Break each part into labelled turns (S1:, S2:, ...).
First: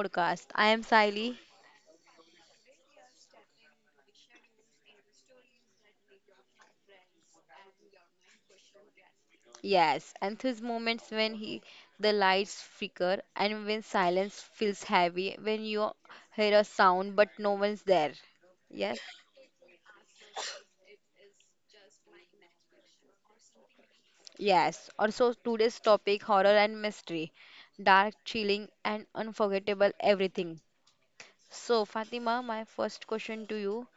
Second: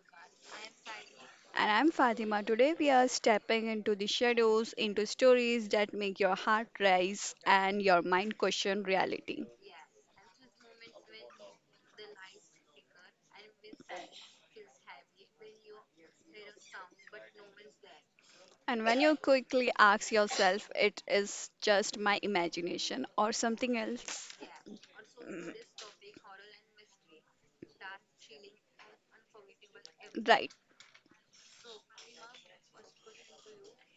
S1: podcast. I am Siley.
S2: And I'm Fatima. Today we are stepping into the shadows, into stories that make your heart rise and your mind question reality.
S1: Yes, and these moments when he, the lights flicker and when silence feels heavy, when you hear a sound but no one's there.
S2: And
S1: Yes,
S2: when you quickly ask yourself, it is just my imagination or something else.
S1: yes. Also,
S2: Mm,
S1: today's topic horror and mystery, dark, chilling, and unforgettable
S2: Right.
S1: everything. So, Fatima, my first question to you.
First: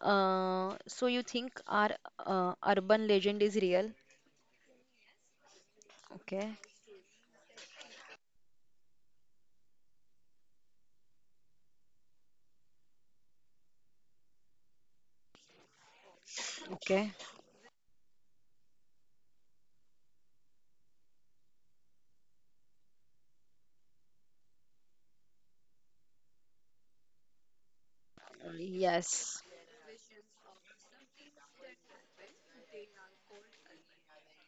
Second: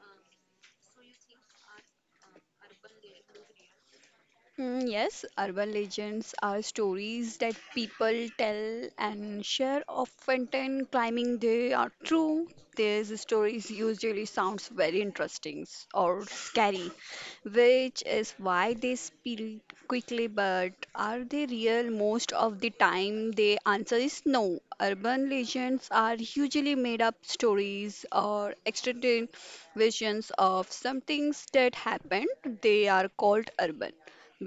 S1: So you think our urban legend is real?
S2: Yes, urban legends
S1: Okay.
S2: are stories that people tell and share often and claiming they are true. These stories usually sounds very interesting or scary,
S1: Okay.
S2: which is why they spill quickly. But are they real? Most of the time, the answer is no. Urban legends are usually made up stories
S1: Uh,
S2: or extended
S1: Yes.
S2: versions of some things that happened. They are called urban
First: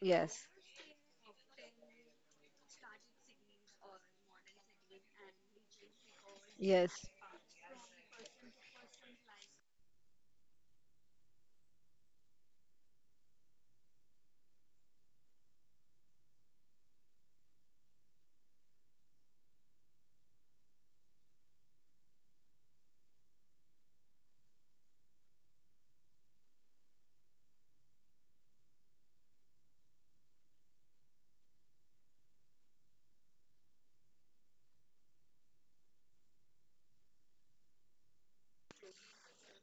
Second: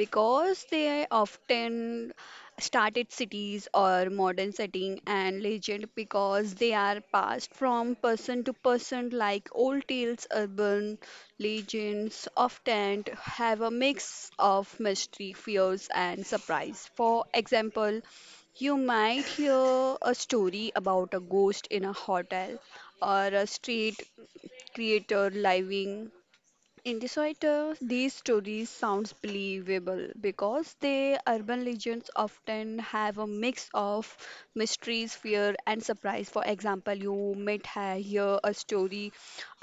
S1: Yes.
S2: they often started cities or modern setting and legend because they are
S1: Yes.
S2: passed from person to person like old tales. Urban legends often have a mix of mystery fears and surprise. For example, you might hear a story about a ghost in a hotel or a street creator living in this writer. These stories sounds believable because the urban legends often have a mix of mysteries, fear, and surprise. For example, you might hear a story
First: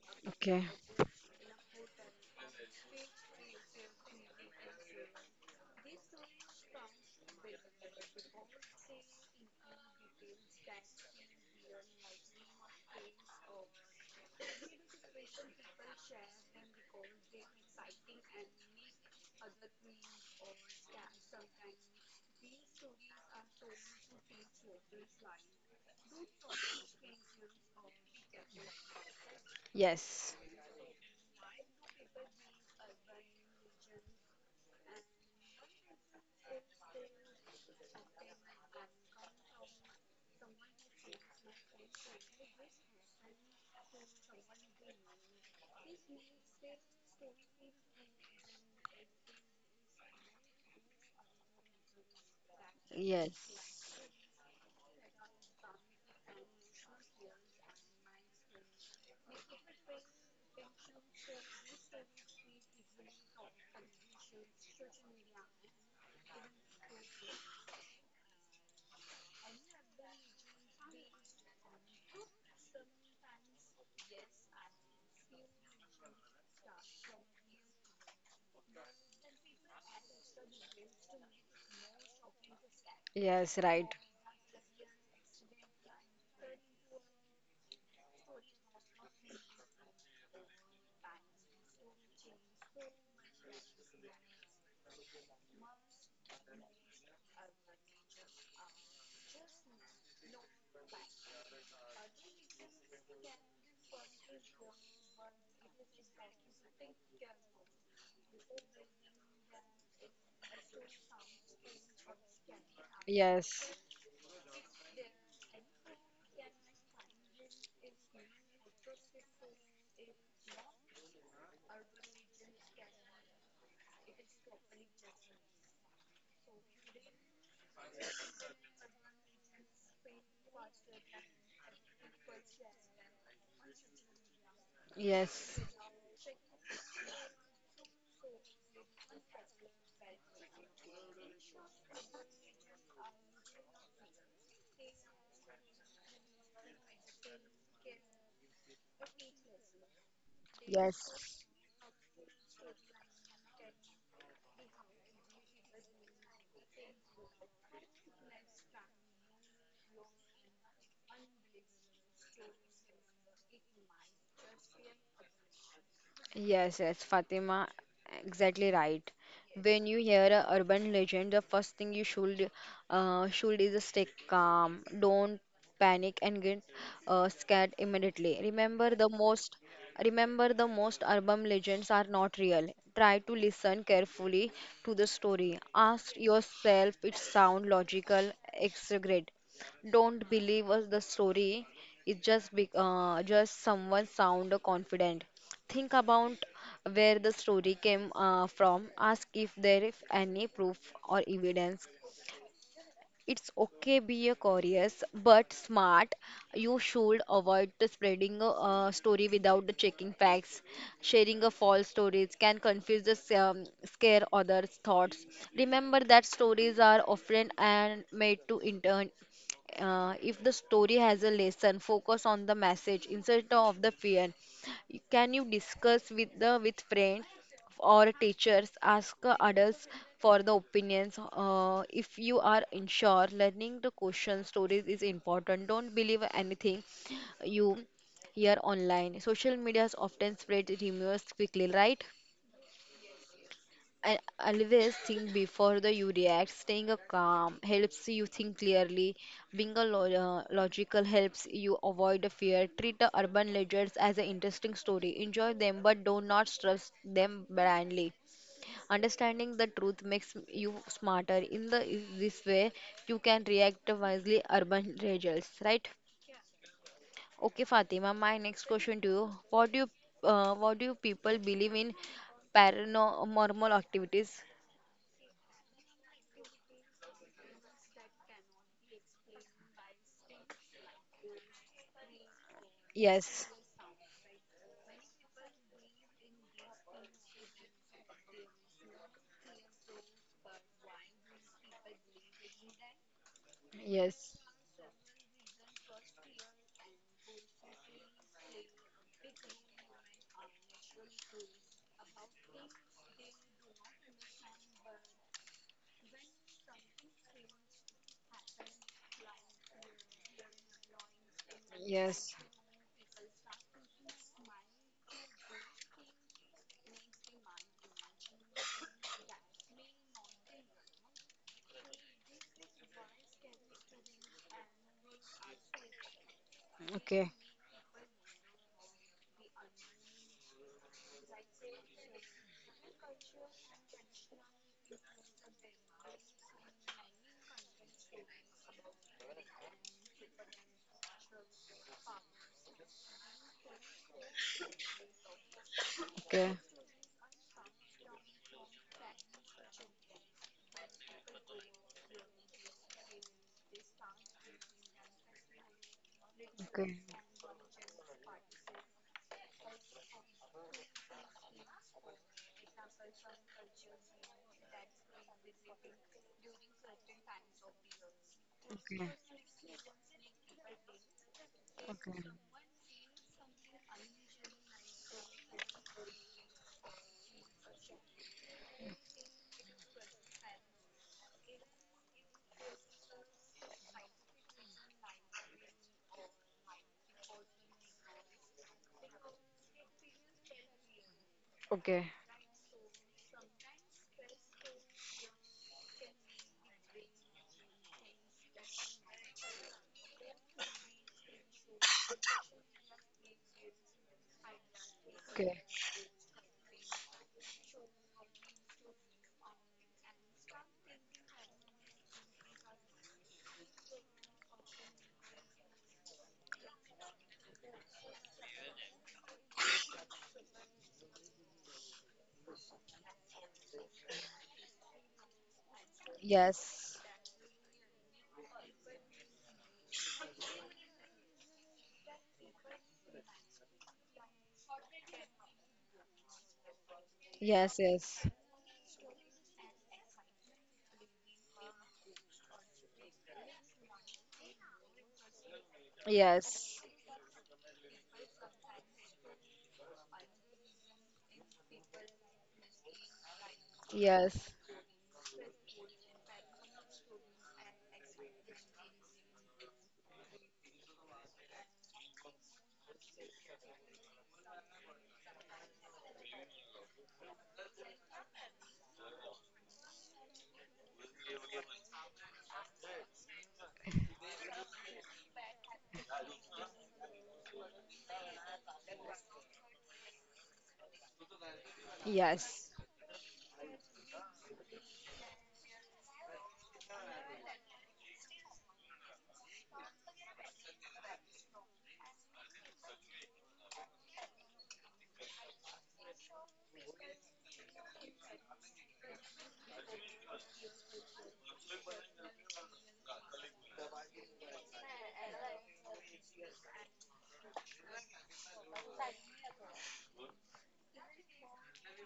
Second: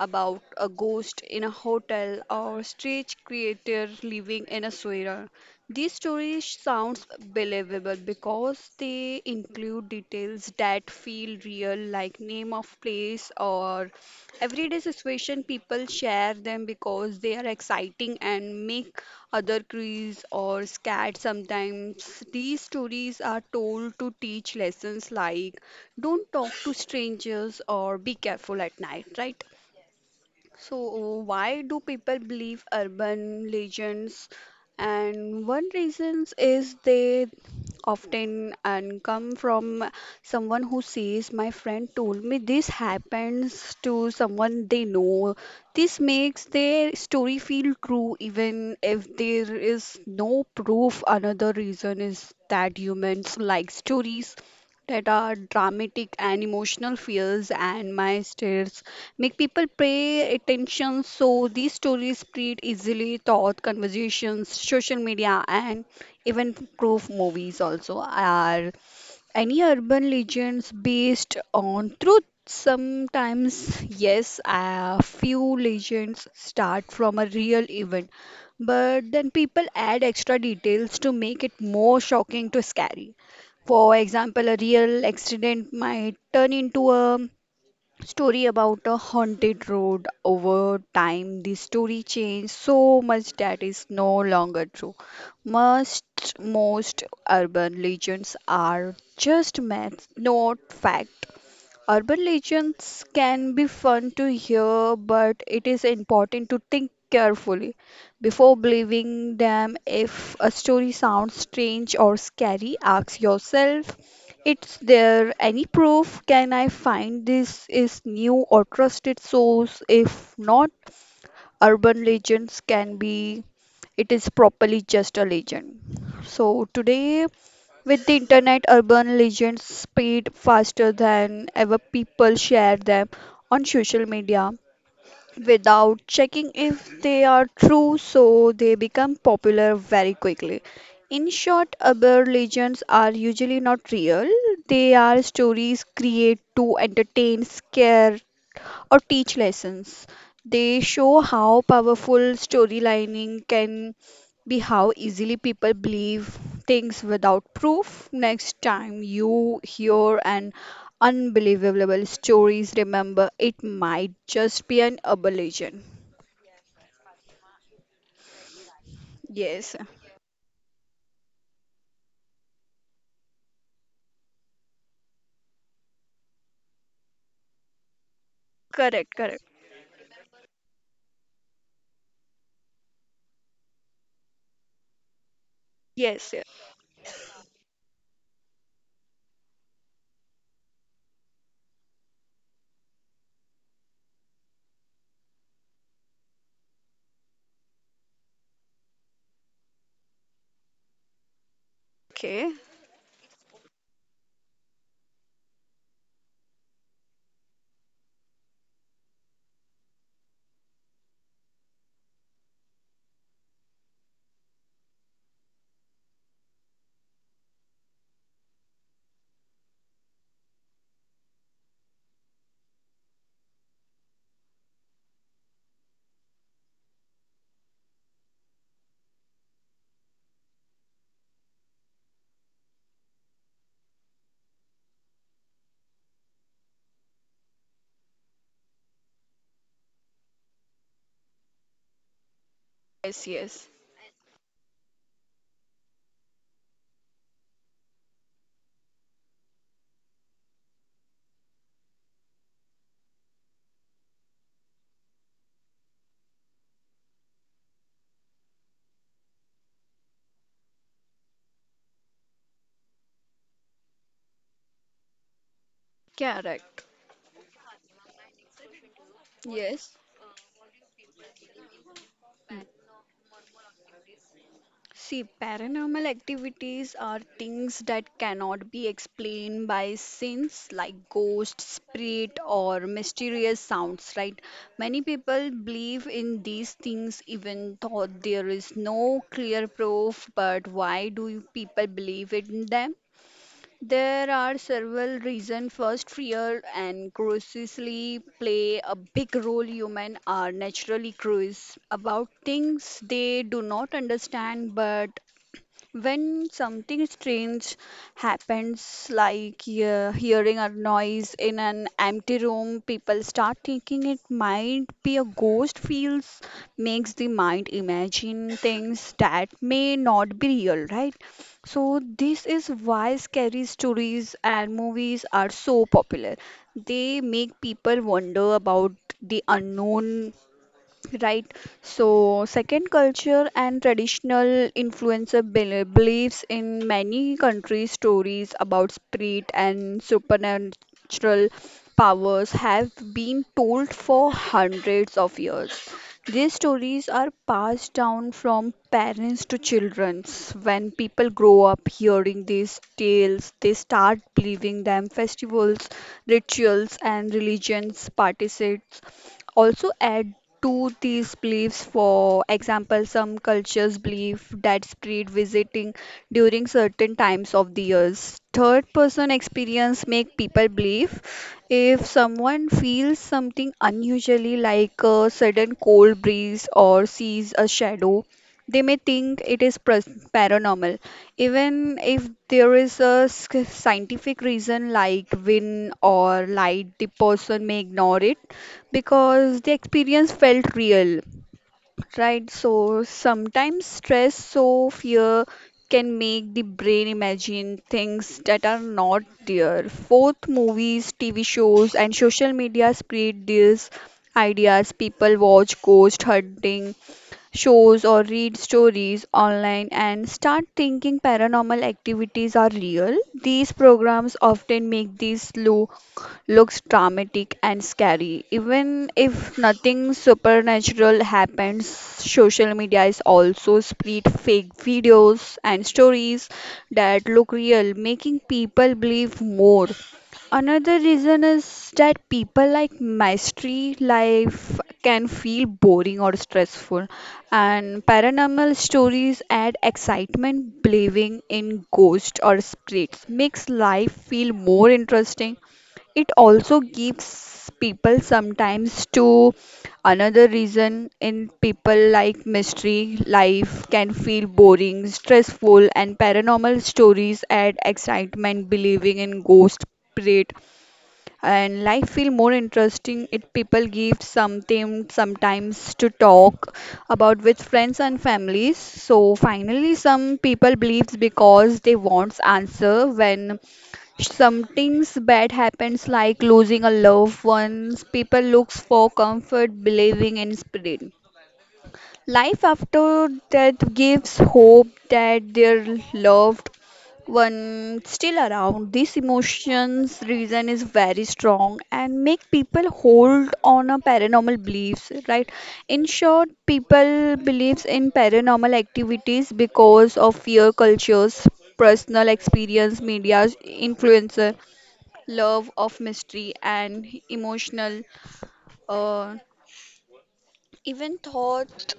S2: about
S1: Okay.
S2: a ghost in a hotel or strange creature living in a sewer. These stories sounds believable because they include details that feel real like name of place or everyday situation. People share them because they are exciting and make other crease or scared sometimes. These stories are told to teach lessons like don't talk to strangers or be careful at night, right?
S1: Yes.
S2: So, why do people believe urban legends? And one reason is they often and come from someone who says, my friend told me this happens to someone they know. This makes their story feel true, even if there is no proof. Another reason is that humans
S1: Yes.
S2: like stories that are dramatic and emotional. Fears and my states make people pay attention, so these stories spread easily thought conversations, social media, and even proof movies. Also, are any urban legends based on truth? Sometimes yes, a few legends start from a real event, but then people add extra details to make it more shocking to scary.
S1: Yes. Right.
S2: For example, a real accident might turn into a story about a haunted road. Over time the story changed so much that is no longer true. Most most urban legends are just myths, not fact. Urban legends can be fun to hear, but it is important to think carefully before believing them. If a story sounds strange or scary, ask
S1: Yes.
S2: yourself, is there any proof? Can I find this is new or trusted source? If not, urban legends can be it is properly just a legend. So today with the internet, urban legends spread faster than ever. People share them on social media
S1: Yes.
S2: without checking if they are true, so they become popular very quickly. In short, urban legends are usually not real. They are stories created to entertain, scare, or teach lessons. They show
S1: Yes.
S2: how powerful storylining can be, how easily people believe things without proof. Next time you hear an unbelievable stories, remember it might just be an aberration.
S1: Yes, Fatima, exactly right.
S2: Yes,
S1: When you hear a urban legend, the first thing you should is stay calm. Don't panic and get scared immediately. Remember the
S2: correct, correct.
S1: most remember the most urban legends are not real. Try to listen carefully to the story. Ask
S2: Yes, yeah.
S1: yourself, it sound logical, exaggerate. Don't believe us the story. It's just be, just someone sound confident. Think about where the story came from. Ask if there is any proof or evidence.
S2: Okay.
S1: It's okay be a curious but smart. You should avoid the spreading a, story without the checking facts. Sharing a false stories can confuse scare others' thoughts. Remember that stories are often and made to intern. If the story has a lesson, focus on the message instead of the fear. Can you discuss with the with friends? Or teachers ask adults for the opinions. If you are unsure, learning the question stories is important. Don't believe anything you hear online. Social medias often spread rumors quickly, right?
S2: Yes, yes,
S1: And always think before the you react. Staying a calm helps you think clearly. Being a logical helps you avoid the fear. Treat the urban legends as an interesting story. Enjoy them, but do not trust them blindly. Understanding the truth makes you smarter. In the this way, you can react wisely urban results, right?
S2: correct.
S1: Okay, Fatima, my next question to you. What do you
S2: Yes.
S1: uh, what do you people believe in paranormal activities?
S2: See, paranormal activities are things that cannot be explained by sense, like ghosts, spirit, or
S1: Yes,
S2: mysterious sounds, right? Many people believe in these things even though there is no clear proof, but why do you people believe in them?
S1: yes,
S2: There are several reasons. First, fear and curiosity play a big role. Humans are naturally curious about things they do not understand, but when something strange happens, like hearing a noise in an
S1: yes.
S2: empty room, people start thinking it might be a ghost, feels makes the mind imagine things that may not be real, right? So, this is why scary stories and movies are so popular. They
S1: Okay,
S2: make people wonder about the unknown. Right. So, second, culture and traditional influencer beliefs in many countries' stories about spirit and supernatural powers have been told for hundreds of years.
S1: okay,
S2: These stories are passed down from parents to children. When people grow up hearing these tales, they start believing them. Festivals,
S1: okay,
S2: rituals, and religions participate also add to these beliefs. For example, some cultures believe that spirit visiting during certain times of the years. Third,
S1: okay,
S2: person experience make people believe if
S1: okay,
S2: someone feels something unusually like a sudden cold breeze or sees a shadow, they may think it is paranormal, even if there is a scientific reason like wind or light. The person may ignore it because the experience felt real,
S1: okay,
S2: right? So sometimes stress, so fear can make the brain imagine things that are not there. Both movies, TV shows, and social media spread these ideas. People
S1: okay.
S2: watch ghost hunting shows or read stories online and start thinking paranormal activities are real. These programs often make these low looks dramatic and scary. Even if nothing supernatural happens, social media is also spread fake videos and stories
S1: Yes,
S2: that look real, making people believe more. Another reason is that people like mystery. Life can feel boring or stressful,
S1: yes,
S2: and
S1: yes,
S2: paranormal stories add excitement. Believing in ghosts or spirits makes life feel more interesting. It
S1: yes,
S2: also gives people sometimes to another reason. In people like mystery, life can
S1: yes,
S2: feel boring, stressful, and paranormal stories add excitement. Believing in ghosts spirit and life feel more interesting if people give something sometimes to talk about with friends and families. So finally, some people believes because they wants answer. When something's bad happens like losing a loved ones, people looks for comfort. Believing in spirit
S1: yes,
S2: life after death gives hope that their love one still around. This emotions reason is very strong and make people hold on a paranormal beliefs, right? In short, people believes in paranormal activities because of fear, cultures, personal experience, media, influencer, love of mystery and emotional, uh, even thought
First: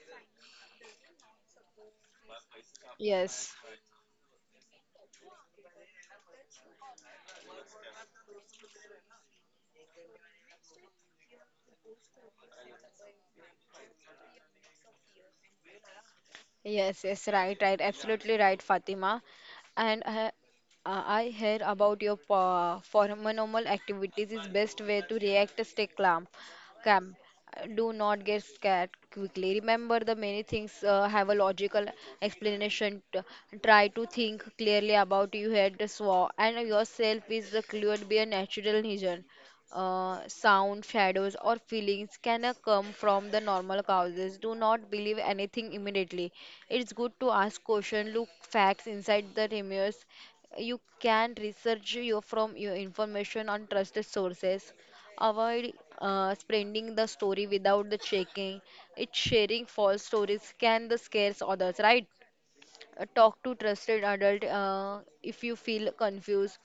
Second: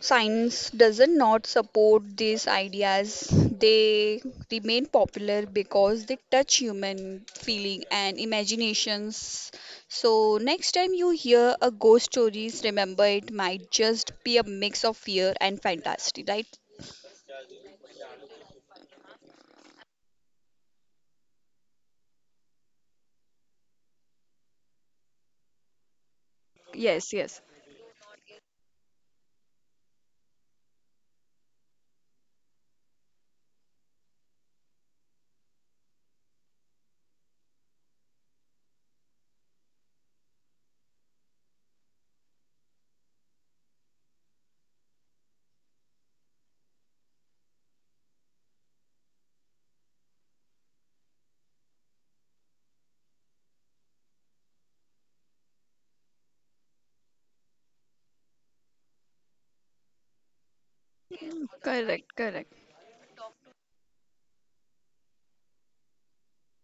S2: science doesn't not support these ideas.
S1: yes.
S2: They remain popular because they touch human feeling and imaginations. So next time you hear a ghost stories, remember it might just be a mix of fear and fantasy, right?
S1: Yes, right, right, absolutely right, Fatima. And I hear about your paranormal activities is best way to react, stay calm,
S2: Yes,
S1: calm.
S2: yes.
S1: Do not get scared quickly. Remember, the many things have a logical explanation. Try to think clearly about you had the saw and yourself is the clear be a natural reason. Sound, shadows, or feelings can come from the normal causes. Do not believe anything immediately. It's good to ask questions, look facts inside the rumors. You can research your from your information on trusted sources. Avoid spreading the story without the checking. It's sharing false stories can the scares others, right?
S2: Correct, correct.
S1: Talk to trusted adult if you feel confused.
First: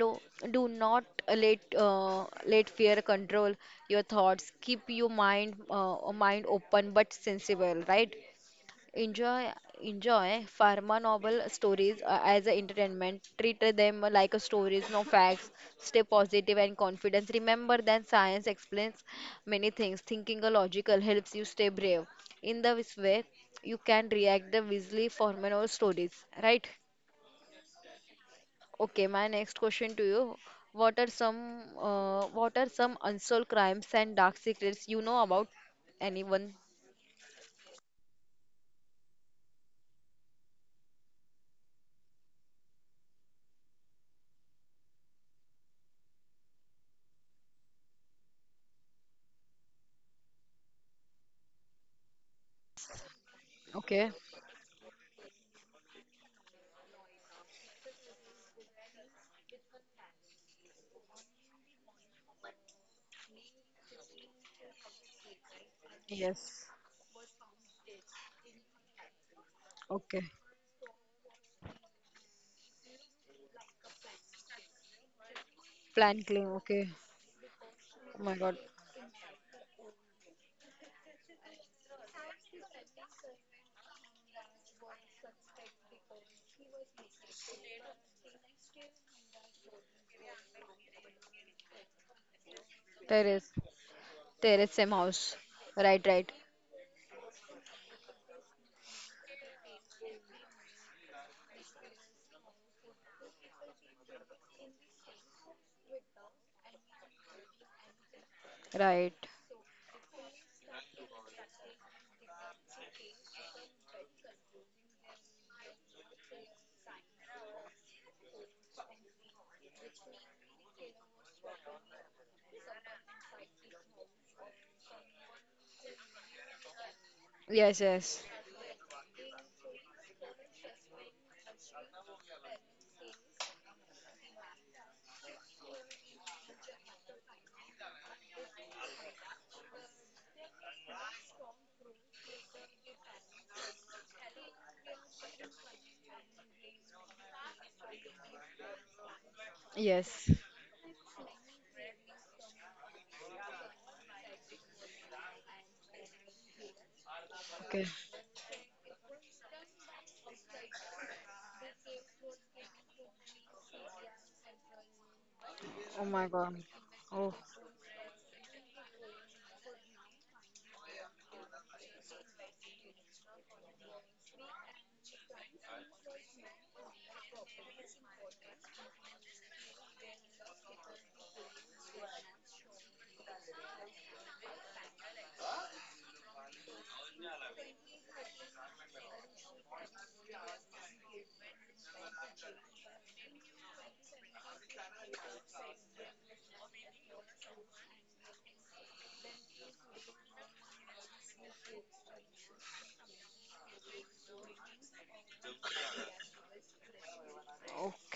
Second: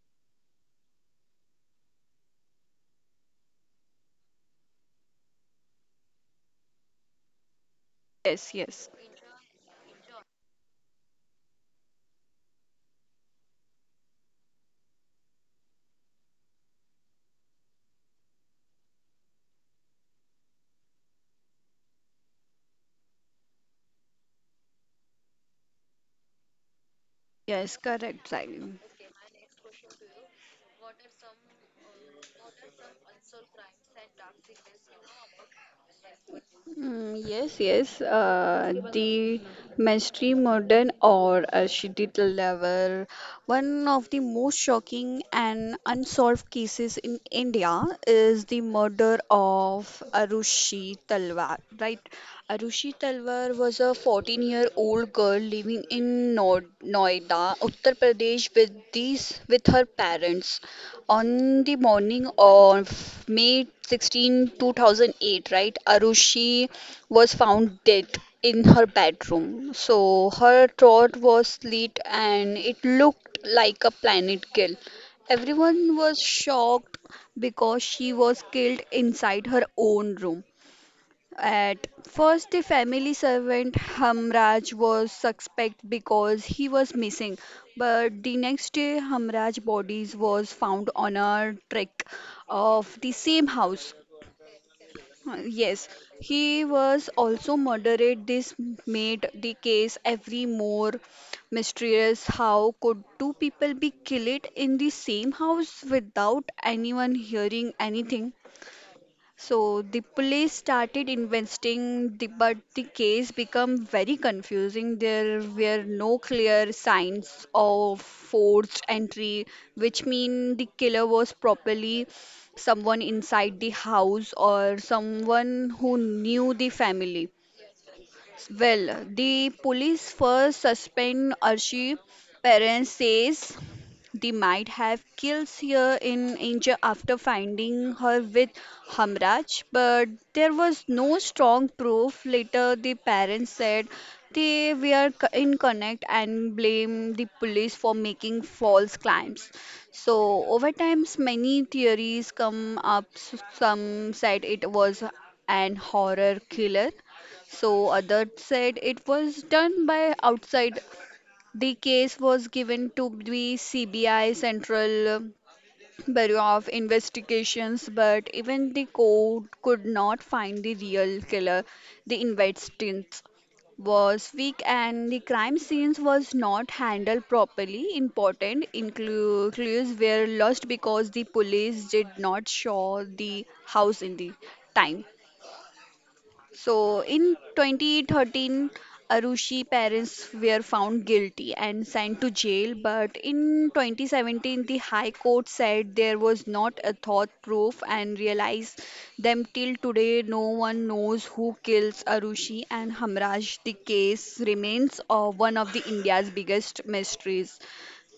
S1: Do do not let let fear control your thoughts. Keep your mind open but sensible, right?
S2: Yes, yes.
S1: Enjoy, enjoy pharma novel stories as a entertainment. Treat them like a stories, no facts. Stay positive and confident. Remember that science explains many things. Thinking a logical helps you stay brave. In this way, you can react the wisely pharma novel stories, right?
S2: Yes, correct, Sally.
S1: Okay, my next question to you. What are some unsolved crimes and dark secrets you know about? Anyone?
S2: Yes, yes. The mainstream modern or a digital level, one of the most shocking and unsolved cases in India is the murder of Arushi Talwar, right? Arushi Talwar was a
S1: Okay.
S2: 14-year-old girl living in Noida, Uttar Pradesh with these with her parents. On the morning of May 16, 2008, right, Arushi
S1: Yes.
S2: was found dead in her bedroom.
S1: Okay.
S2: So her throat was slit and it looked like a planet kill. Everyone was
S1: Plant claim, okay.
S2: shocked because she
S1: Oh my
S2: was
S1: God.
S2: killed inside her own room. At first, the family servant Hamraj was suspect because he was missing, but the next day Hamraj's body was found on a trek of the same
S1: Terrace.
S2: house.
S1: Terrace, same house.
S2: Yes,
S1: Right, right,
S2: he was also murdered. This made the case every more mysterious. How could two people be killed in the same house without anyone hearing anything?
S1: right.
S2: So the police started investing, the, but the case became very confusing. There were no clear signs of forced entry, which mean the killer was properly someone inside the house or someone who knew the family.
S1: Yes, yes,
S2: Well, the police first suspend Archie. Parents says they might have killed her in India after finding her with Hamraj, but there was no strong proof. Later, the parents said they were in connect and blame the police for making false claims.
S1: yes.
S2: So over times, many theories come up. Some said it was an horror killer.
S1: Okay.
S2: So others said it was done by outside. The case was given to the CBI Central
S1: Oh my
S2: Bureau
S1: God.
S2: of
S1: Oh,
S2: Investigations, but even the court could not find the real killer. The investigation was weak and the crime scenes was not handled properly. Important clues were lost because the police did not show the house in the time. So in 2013, Arushi parents were found guilty and sent to jail. But in 2017, the High Court said there was not a thought proof and realized them. Till today, no one knows who kills Arushi and Hamraj. The case remains one of the India's biggest mysteries.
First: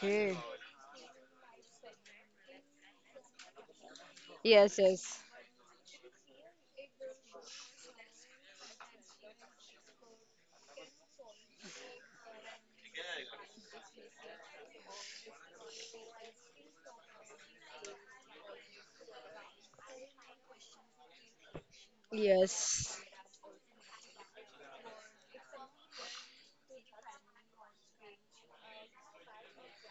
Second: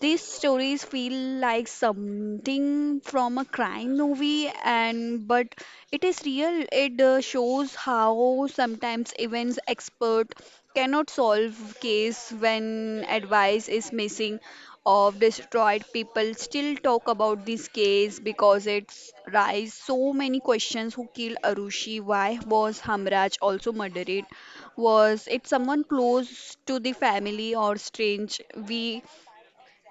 S2: These stories feel like something from a crime movie
S1: Yes, yes,
S2: and but it is real. It shows how sometimes events expert cannot solve case when advice is missing or destroyed. People still talk about this case because it's raised so many questions. Who killed Arushi? Why was
S1: yes.
S2: Hamraj also murdered? Was it someone close to the family or strange? We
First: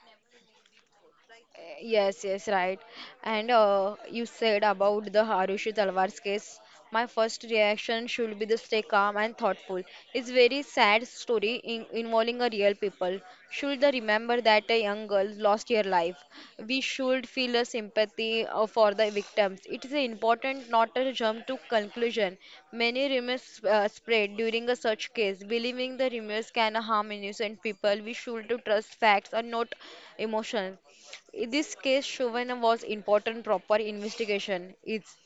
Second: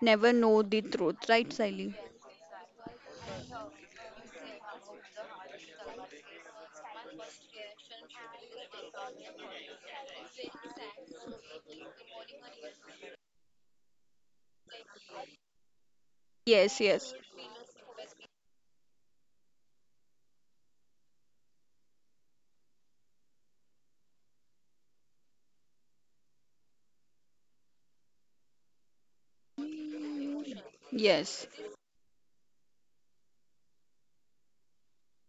S2: never know the truth, right, Siley?
S1: Yes, right. And you said about the Harushi Talwar's case. My first reaction should be to stay calm and thoughtful. It's very sad story in, involving a real people. Should they remember that a young girl lost her life?
S2: Yes,
S1: We
S2: yes,
S1: should feel a sympathy for the victims. It is important not to jump to conclusion. Many rumors spread during a such case, believing the rumors can harm innocent people. We should to trust facts and not emotions.
S2: yes,
S1: In this case, Chauvin was important proper investigation. It's,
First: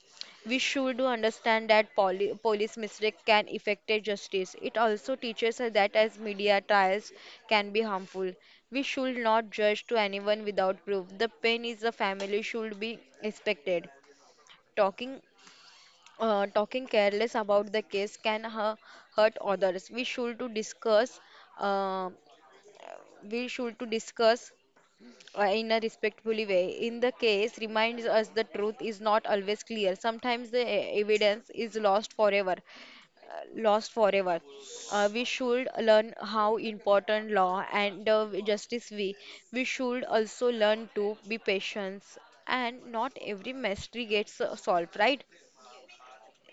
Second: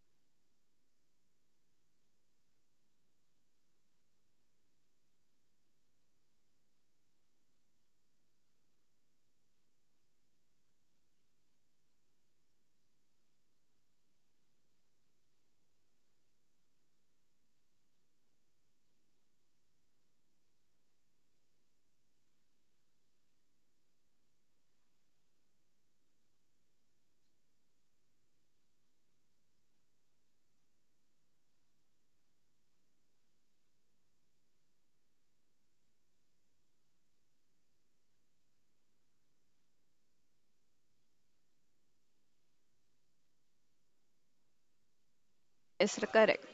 S1: we should understand that police mistake can affect justice. It also teaches us that as media trials can be harmful. We should not judge to anyone without proof. The pain is the family should be expected. Talking talking careless about the case can hurt others. We should to discuss uh, we should to discuss in a respectful way. In the case, reminds us the truth is not always clear. Sometimes the evidence is lost forever. uh, Lost forever. We should learn how important law and justice we. We should also learn to be patient and not every mystery gets solved, right?
S2: yes, correct.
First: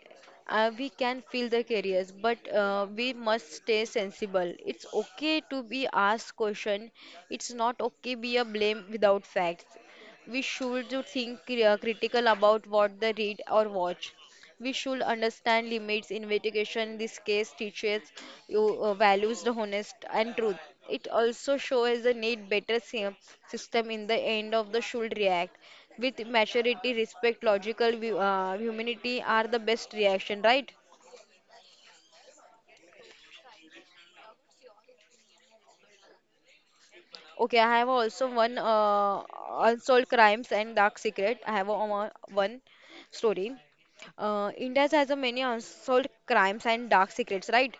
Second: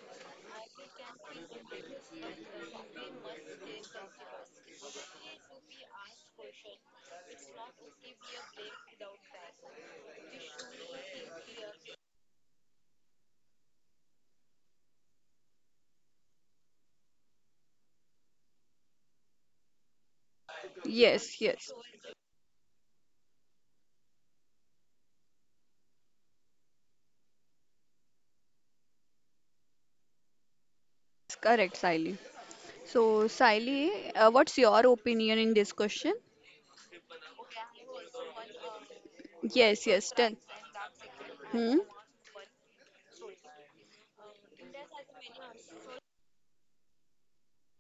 S1: Uh, we can feel the careers but we must stay sensible. It's okay to be asked question. It's not okay be a blame without facts. We should to think critical about what they read or watch. We should understand limits. Investigation in this case teaches you values the honest and truth. It
S2: Yes,
S1: also
S2: yes,
S1: shows the need better system in the end of the should react with maturity, respect, logical humanity are the best reaction, right?
S2: yes, correct, Siley. So, Siley, what's your opinion in this question?
S1: Okay, I have also one
S2: Yes,
S1: unsolved
S2: yes, tell.
S1: crimes and dark secret. I have
S2: Yes,
S1: a, one story. India has a many unsolved crimes and dark secrets, right?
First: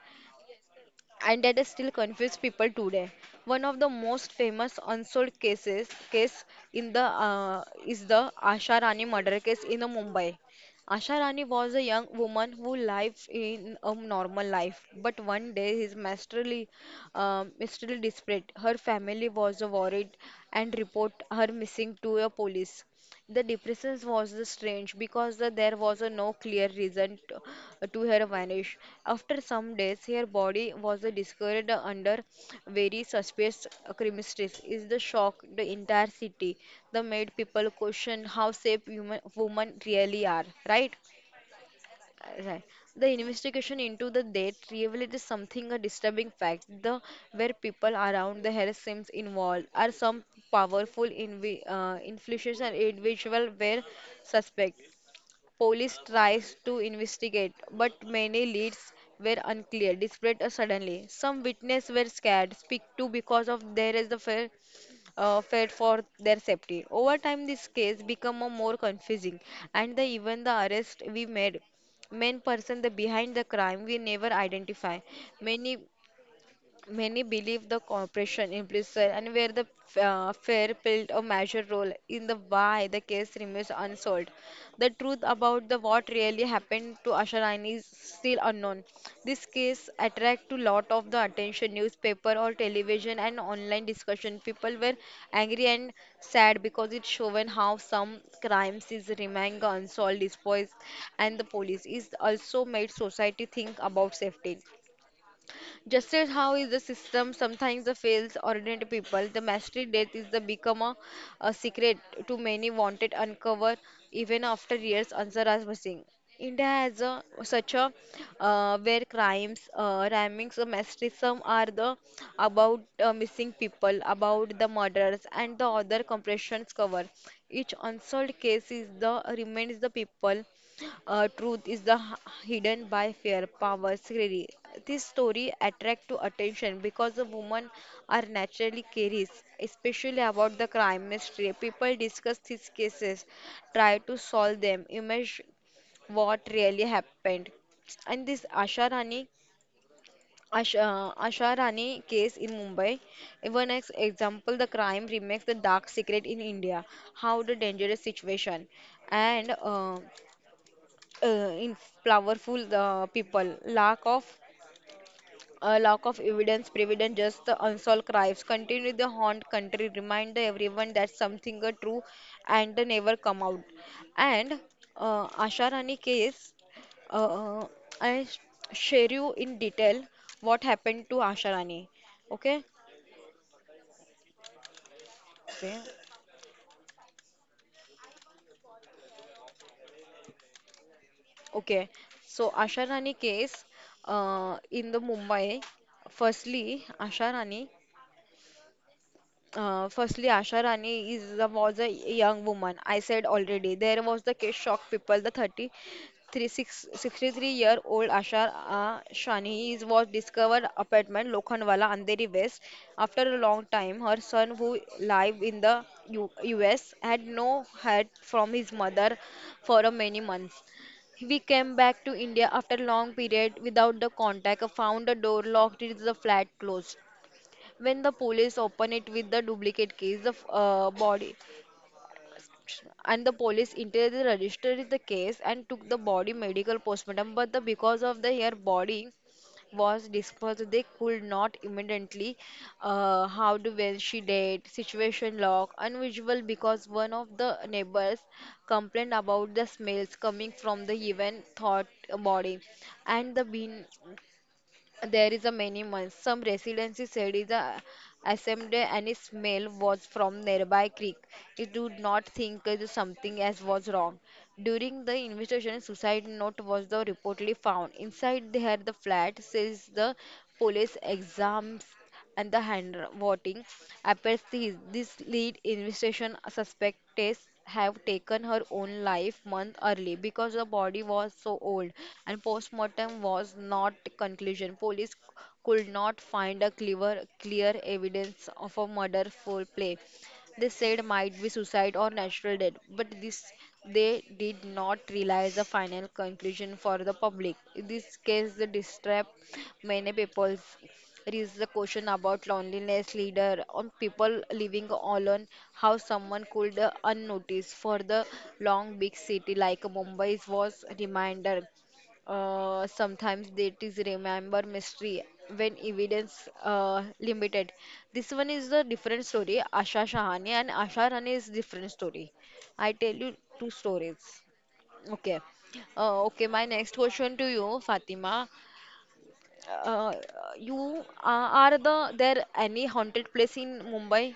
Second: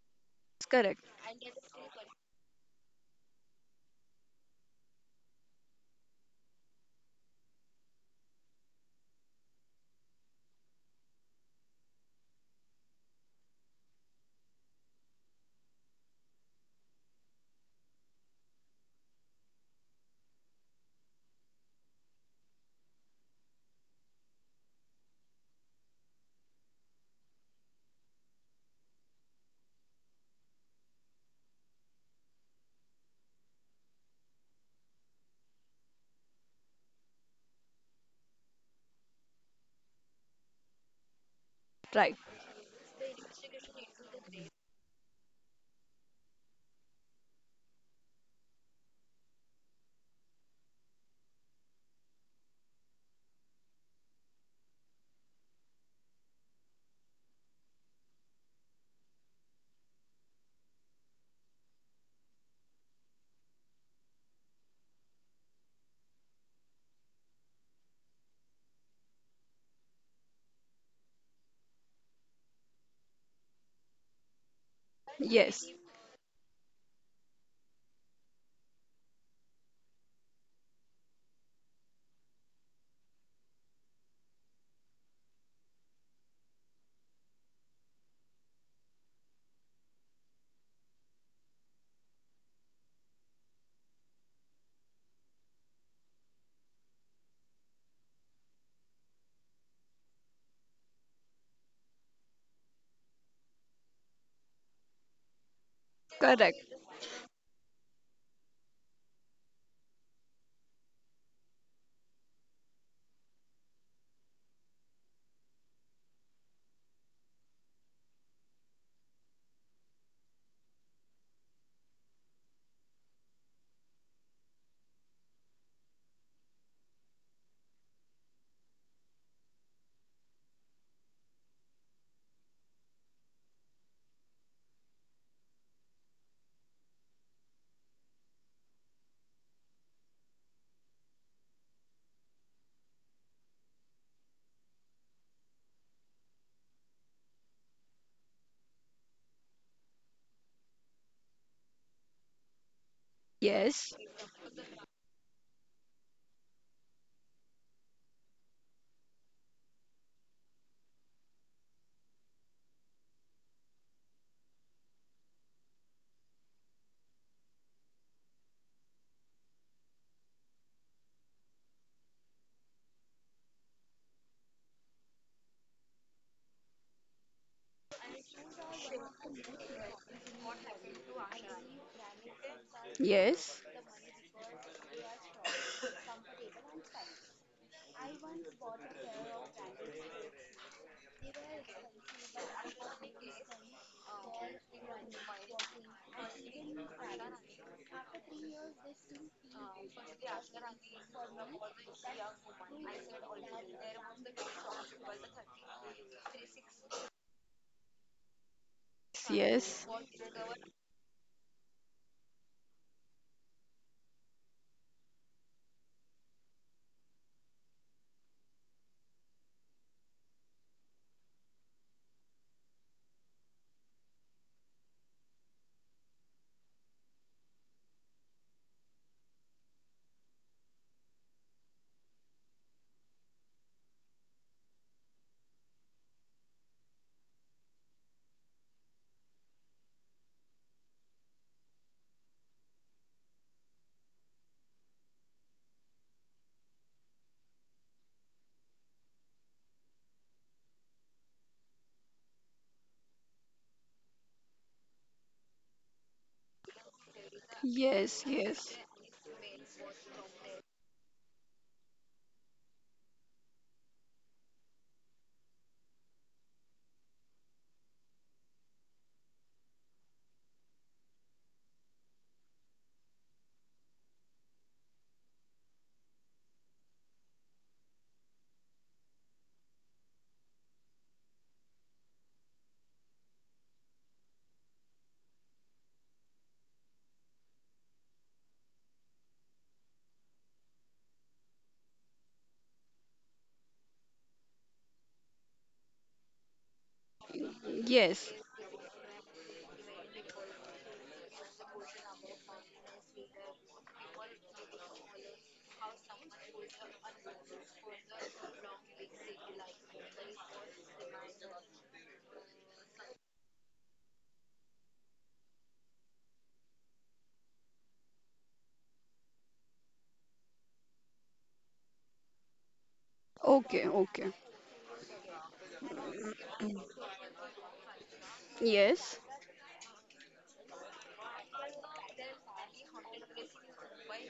S2: correct,
S1: And that is still confuse people today. One of the most famous unsolved cases case in the is the Asha Rani murder case in the Mumbai. Asha Rani was a young woman who lived in a normal life, but one day his masterly, masterly desperate. Her family was worried and report her missing to a police. The depression was the strange because there was a no clear reason to her vanish. After some days, her body was discovered under very suspicious circumstances. Is the shock the entire city? The made people question how safe human women really are, right?
S2: right.
S1: Right. The investigation into the death revealed is something a disturbing fact. The where people around the Harris Sims involved are some powerful invi influential individual were suspect. Police tries to investigate, but many leads were unclear, displayed suddenly. Some witnesses were scared, speak to because of there is the fear fed for their safety. Over time, this case become a more confusing, and the even the arrest we made main person the behind the crime we never identify
S2: Yes,
S1: many many believe the cooperation implicit and where the fair played a major role in the why the case remains unsolved. The truth about the what really happened to Asharani is still unknown. This case attract to lot of the attention, newspaper or television and online discussion. People were angry and sad because it shown how some crimes is remain unsolved despite and the police is also made society think about safety. Just as how
S2: correct.
S1: is the system sometimes the fails ordinary people, the mystery death is the become a secret to many wanted uncover even after years answer as missing. India has a, such a where crimes, rammings, or mystery some are the about missing people, about the murders and the other compressions cover. Each unsolved case is the remains the people truth is the hidden by fear, power, scary. This story attract to attention because the women are naturally curious, especially about the crime mystery. People discuss these cases, try to solve them, imagine what really happened. And this Asha Rani case in Mumbai, even as
S2: Yes,
S1: example, the crime remakes the dark secret in India, how the dangerous situation, and. In powerful people. Lack of evidence, prevalent just the unsolved crimes continue the haunt country. Remind everyone that something are true and they never come out. And Asha Rani case, uh, uh, I sh- share you in detail what happened to Asha Rani. Okay.
S2: yes,
S1: Okay. Okay, so Asha Rani case in the Mumbai. Firstly, Asha Rani firstly, Asha Rani is a, was a young woman. I said already. There was the case shock people. The 33, 663 year old Asha Shani is,
S2: yes,
S1: was discovered apartment Lokhandwala, Andheri West. After a long time, her son, who live in the U US, had no had from his mother for a many months. We came back to India after long period without the contact, found the door locked, it is the flat closed when the police open it with the duplicate case, the body and the police immediately registered the case and took the body medical postmortem but the because of the her body was dispersed they could not immediately how to when she died situation log unusual because one of the neighbors complained about the smells coming from the even thought body and the bin there is a many months. Some residents said the
S2: yes,
S1: assembly
S2: yes,
S1: and its smell was from nearby creek. It did not think that something as was wrong. During the investigation, suicide note was the reportedly found. Inside there the flat, says the police exams and the hand voting appears this lead investigation suspects have taken her own life month early because the body was so old and postmortem was not conclusion police could not find a clear evidence of a murder for play they said might be suicide or natural death but this they did not realize the final conclusion for the public in this
S2: yes.
S1: case the distress many people raises a question about loneliness, leader on people living alone, how someone could unnoticed for the long big city like Mumbai was reminder. Sometimes that is remember mystery when evidence limited. This one is a different story. Asha Shahani and Asha Rani is different story. I tell you two
S2: Okay,
S1: stories.
S2: okay.
S1: Okay. Okay, my next question to you, Fatima.
S2: Yes,
S1: Uh, you are the there any haunted place in Mumbai?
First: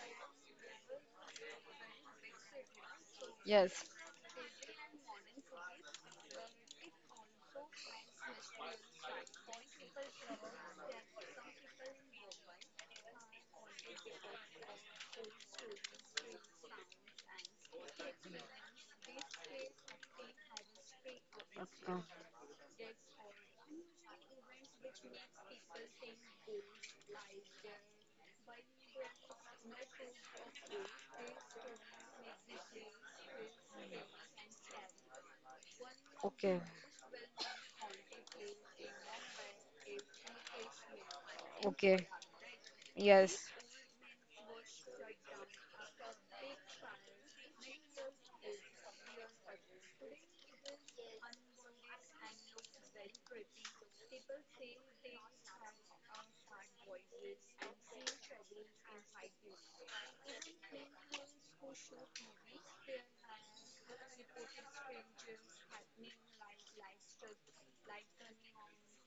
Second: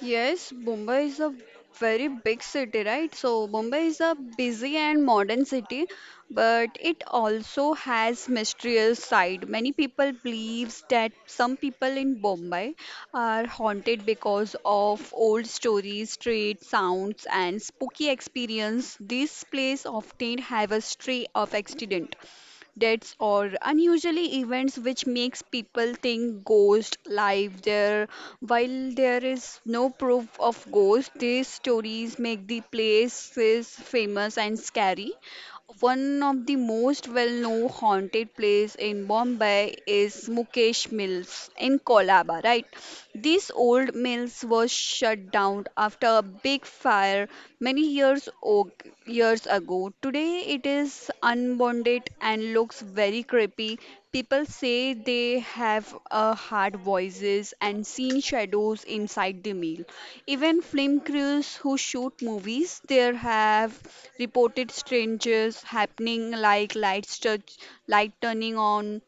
S2: yes, Mumbai is a very big city, right? So
S1: Yes.
S2: Mumbai is a busy and modern city, but it also has mysterious side. Many people believes that some people in Mumbai are haunted because of old stories, street sounds, and spooky experience. This place often have a history of
S1: Uh.
S2: accident deaths, or unusually events which makes people think ghost live there. While there is no proof of ghost, these stories make the places famous and scary. One of the
S1: Okay.
S2: most well-known haunted place in Bombay is Mukesh Mills in
S1: Okay.
S2: Kolaba, right?
S1: Yes.
S2: These old mills were shut down after a big fire many years o- years ago. Today it is unbonded and looks very creepy. People say they have heard voices and seen shadows inside the mill. Even film crews who shoot movies there have reported strangers happening like lights touch, light turning on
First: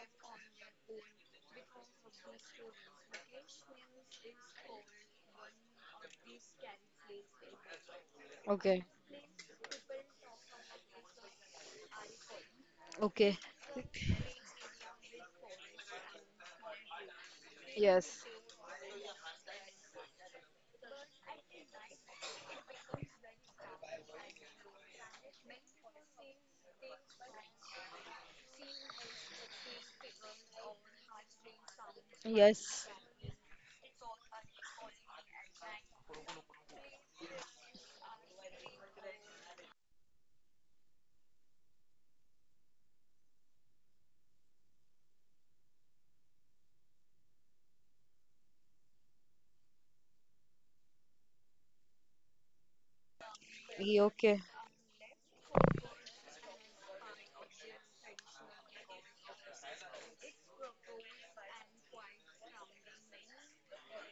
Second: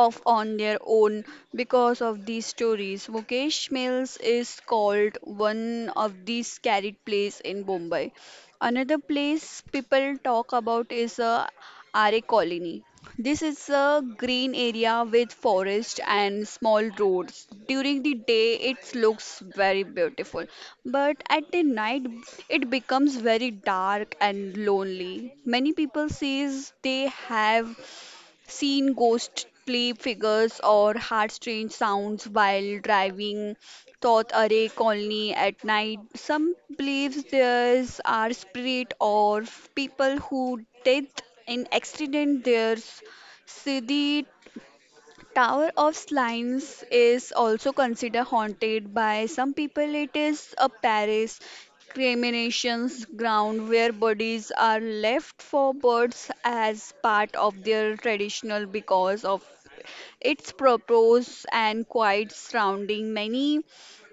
S2: off on their own because of these stories. Mukesh Mills is called one of the scary place in Mumbai.
S1: Okay.
S2: Another place people talk about is Are Colony.
S1: Okay.
S2: This is a green area with forest and small roads. During the
S1: Yes.
S2: day, it looks very beautiful, but at the night, it becomes very dark and lonely. Many people says they have seen ghostly figures or heard strange sounds while
S1: Yes.
S2: driving thought array colony at night. Some believes there's are spirit or people who dead in accident. There's siddhi Tower of Slimes is also considered haunted by some people. It is a Paris cremation's ground where
S1: Ye- Okay.
S2: bodies are left for birds as part of their traditional because of its purpose and quiet surrounding many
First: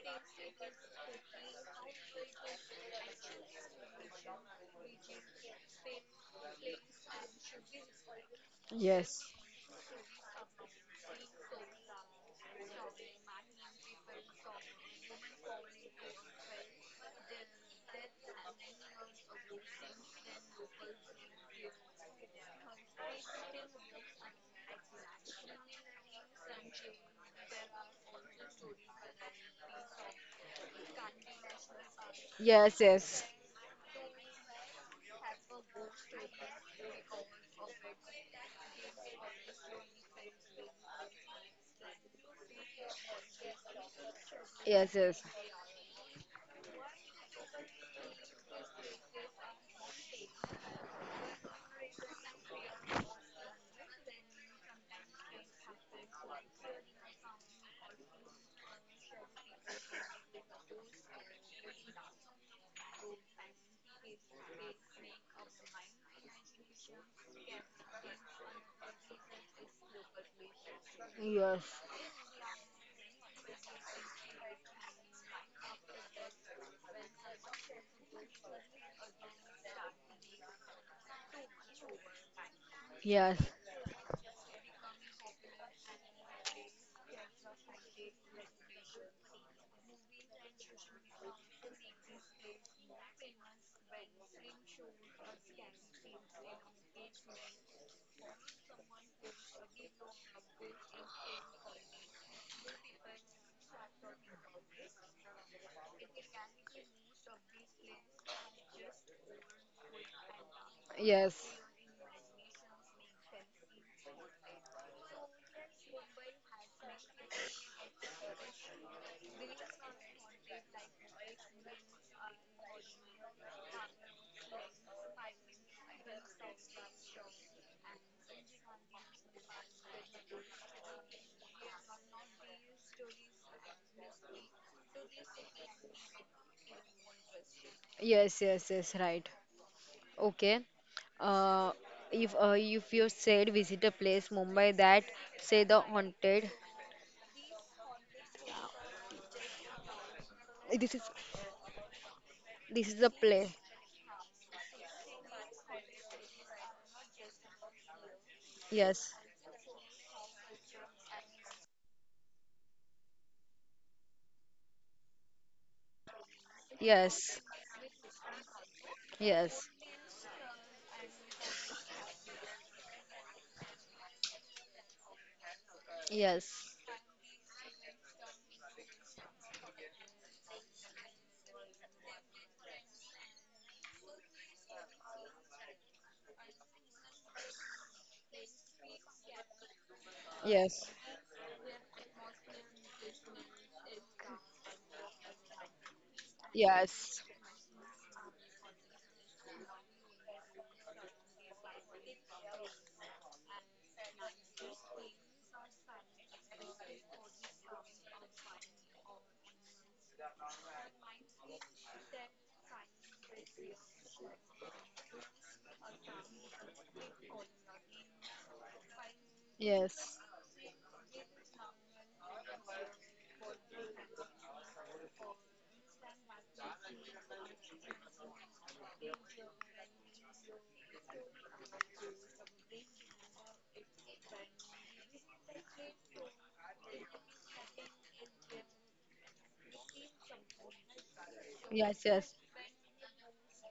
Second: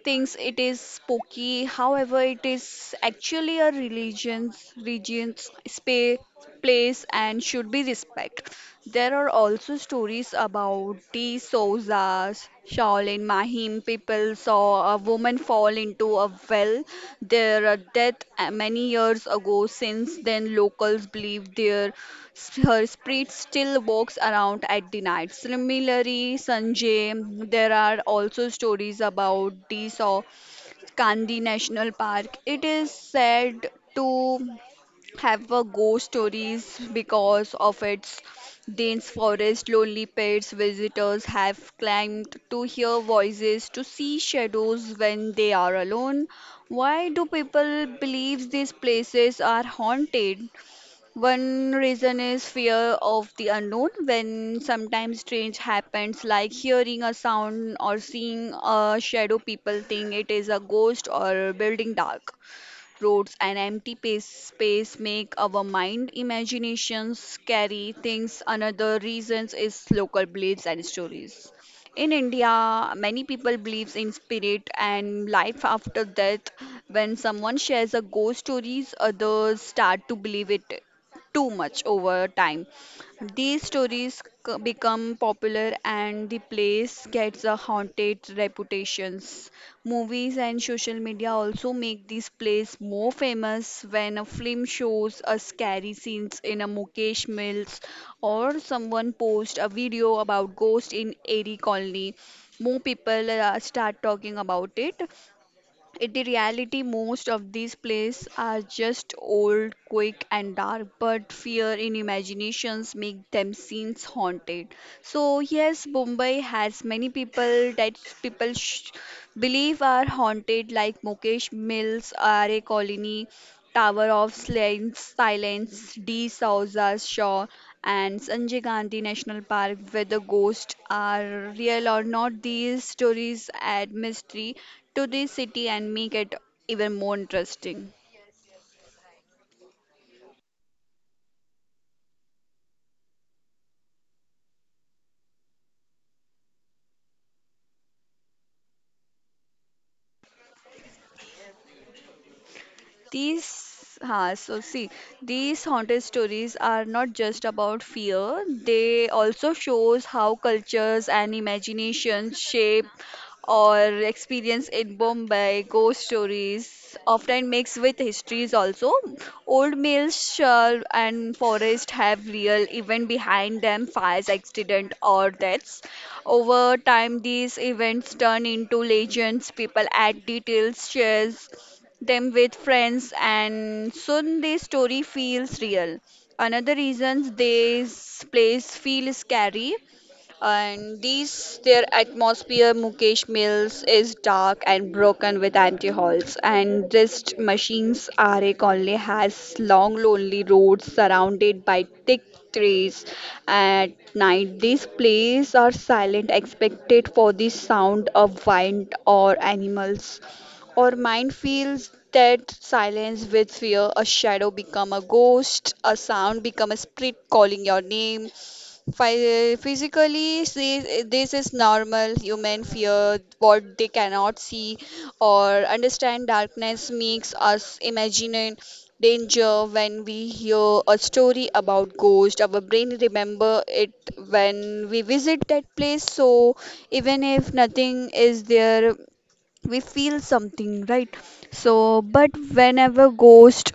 S2: thinks it is spooky. However, it is actually a religion's region's space, place and should be respected. There
S1: Yes.
S2: are also stories about the Souzas, Shaolin Mahim people saw a woman fall into a well. Their death many years ago. Since then, locals believe their her spirit still walks around at the night. Similarly, Sanjay, there are also stories about the Kandi National Park. It
S1: Yes.
S2: is
S1: Yes.
S2: said to have a ghost stories because of its dense forest. Lonely pets visitors have claimed to hear voices, to see
S1: Yes.
S2: shadows
S1: Yes.
S2: when they are alone. Why do people believe these places are haunted? One reason is fear of the unknown. When sometimes strange happens, like hearing a sound or seeing a shadow, people think it is a ghost or building dark roads and empty pace, space make our mind imaginations carry things another reasons is local beliefs and
S1: Yes.
S2: stories
S1: Yes.
S2: in india many people believes in spirit and life after death when someone shares a ghost stories others start to believe it too much over time become popular and the place gets a haunted reputations. Movies and social media also make this place more famous when a film shows a scary scenes in a Mukesh Mills or someone posts a video about ghost in Airy Colony. More people start talking about it. In the reality, most of these plays are just old, quick, and dark, but
S1: Yes.
S2: fear in imaginations make them scenes haunted. So yes, Mumbai has many people that believe are haunted, like Mukesh Mills, R.A. Colony, Silence, De Souza Shaw, and Sanjay Gandhi National Park, where the ghosts are real or not, these stories add mystery to the city and make it even more interesting.
S1: Yes. Yes. Yes. Right. Okay. Uh, if if you said visit a place Mumbai that say the haunted, this is this is the place.
S2: These, huh, so see, these haunted stories are not just about fear, they
S1: Yes.
S2: also shows how cultures and imagination shape or experience in Bombay. Ghost stories
S1: Yes.
S2: often mix with histories also.
S1: Yes.
S2: Old mills, shell and forest have real event behind them, fires, accident or deaths.
S1: Yes.
S2: Over time, these events turn into legends. People add details, shares them with friends and soon the story feels real. Another reason this place feels scary
S1: Yes.
S2: and these, their atmosphere, Mukesh Mills, is dark and broken with empty halls. And
S1: Yes.
S2: this machines are a Conley has long, lonely roads surrounded by thick trees. At night, these places are silent, expected for the sound of wind or animals. Or mind feels that silence with fear, a shadow become a ghost, a sound become a spirit calling your name,
S1: Yes.
S2: physically see, this is normal human fear what they cannot see or understand darkness makes us imagine danger when we hear a story about ghost our brain remember it when we visit that place so even if nothing is there we feel something right so
S1: Yes.
S2: but
S1: Yes.
S2: whenever ghost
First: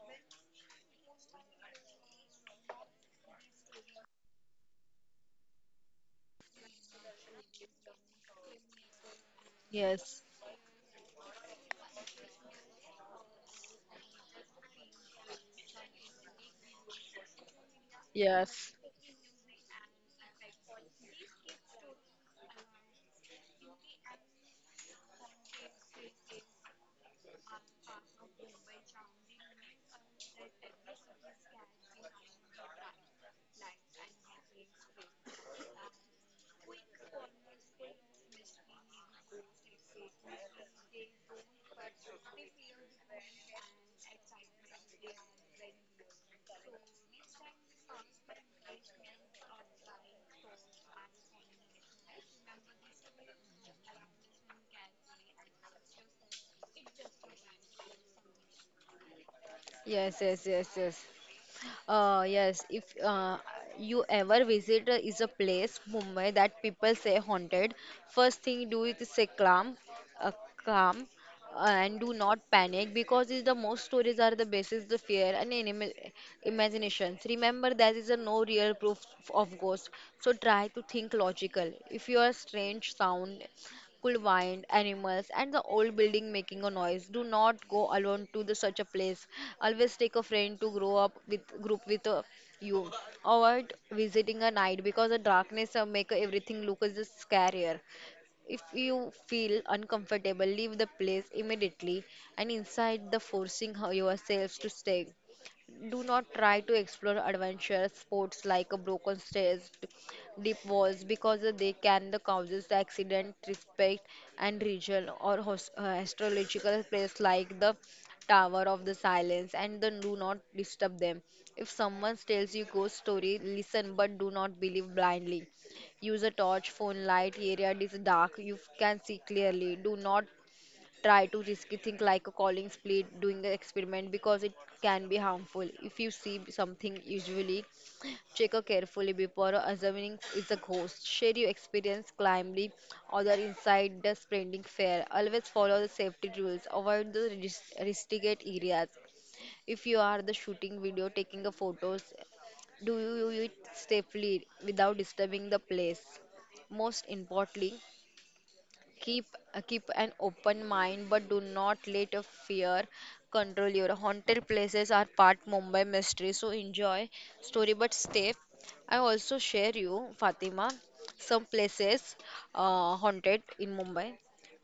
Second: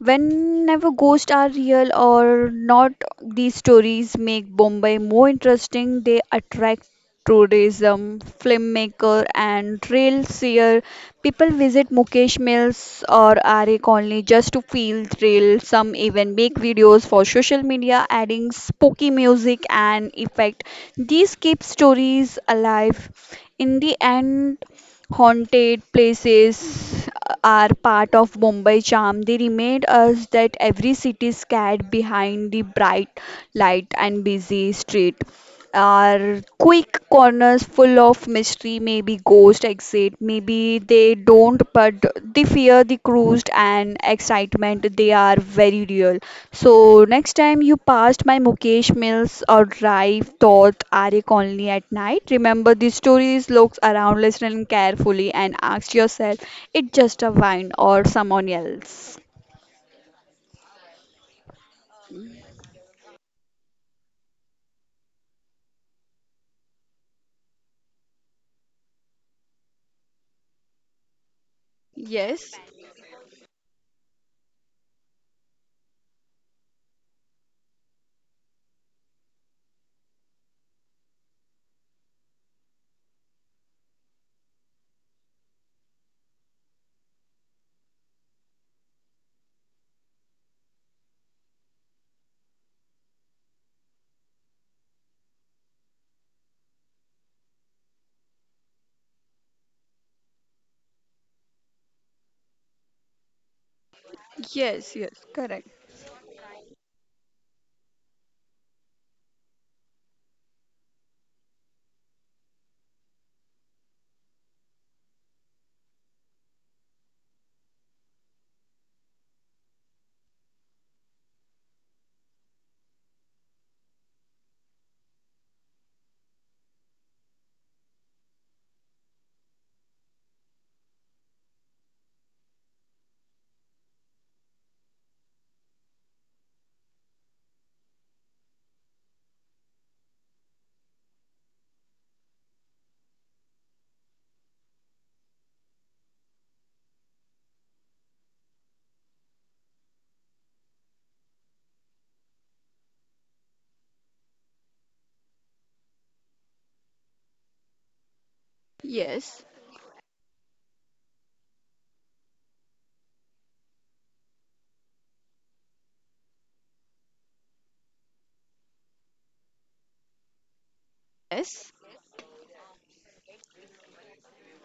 S2: Whenever ghosts are real or not, these stories make Bombay more interesting. They attract tourism, filmmaker, and thrill
S1: Yes.
S2: seer. People visit Mukesh Mills or R.A. Colony just to feel thrill. Some even make videos for social media, adding
S1: Yes. Yes.
S2: spooky music and effect. These keep stories alive. In the end, haunted places are part of Mumbai charm. They remind us that every city is scared behind the bright light and busy street are quick corners full of mystery, maybe ghost exit, maybe they don't, but the fear, the cruised and excitement, they are very real. So next time you passed my Mukesh Mills or drive thought Arik only at night, remember the stories, looks around, listening carefully and ask yourself, it just a wine or someone else?
S1: Yes. Yes. Yes. Yes, if you ever visit is a place Mumbai that people say haunted, first thing do it is say calm, uh, calm, and do not
S2: Yes,
S1: panic because is the most stories are the basis the fear and anima imaginations. Remember there is a no real proof of ghost, so try to think logical. If you are strange sound could wind, animals, and the old building making a noise. Do not go alone to the, such a place. Always take a friend to grow up with group with you. Avoid visiting at night because the darkness make everything look as just scarier. If you feel uncomfortable, leave the place immediately and inside the forcing yourselves to
S2: yes,
S1: stay.
S2: yes, correct.
S1: Do not try to explore adventure sports like a broken stairs, deep walls because they can the causes the accident, respect and region or astrological place like the Tower of the Silence and then do not disturb them. If someone tells you ghost story, listen but do not believe blindly. Use a torch, phone light, area is dark, you can see clearly. Do not try to risky think like a calling split doing the experiment because it can be harmful. If you see something usually check her carefully before assuming it's a ghost. Share your experience calmly or the inside the sprinting fair. Always follow the safety rules. Avoid the risky areas. If you are the shooting video, taking a photos, do you do it safely without disturbing the place? Most importantly, keep
S2: Yes,
S1: keep an open mind but do not let a fear control your haunted places are part Mumbai mystery so enjoy story but stay I also share you Fatima some
S2: yes.
S1: places haunted in Mumbai.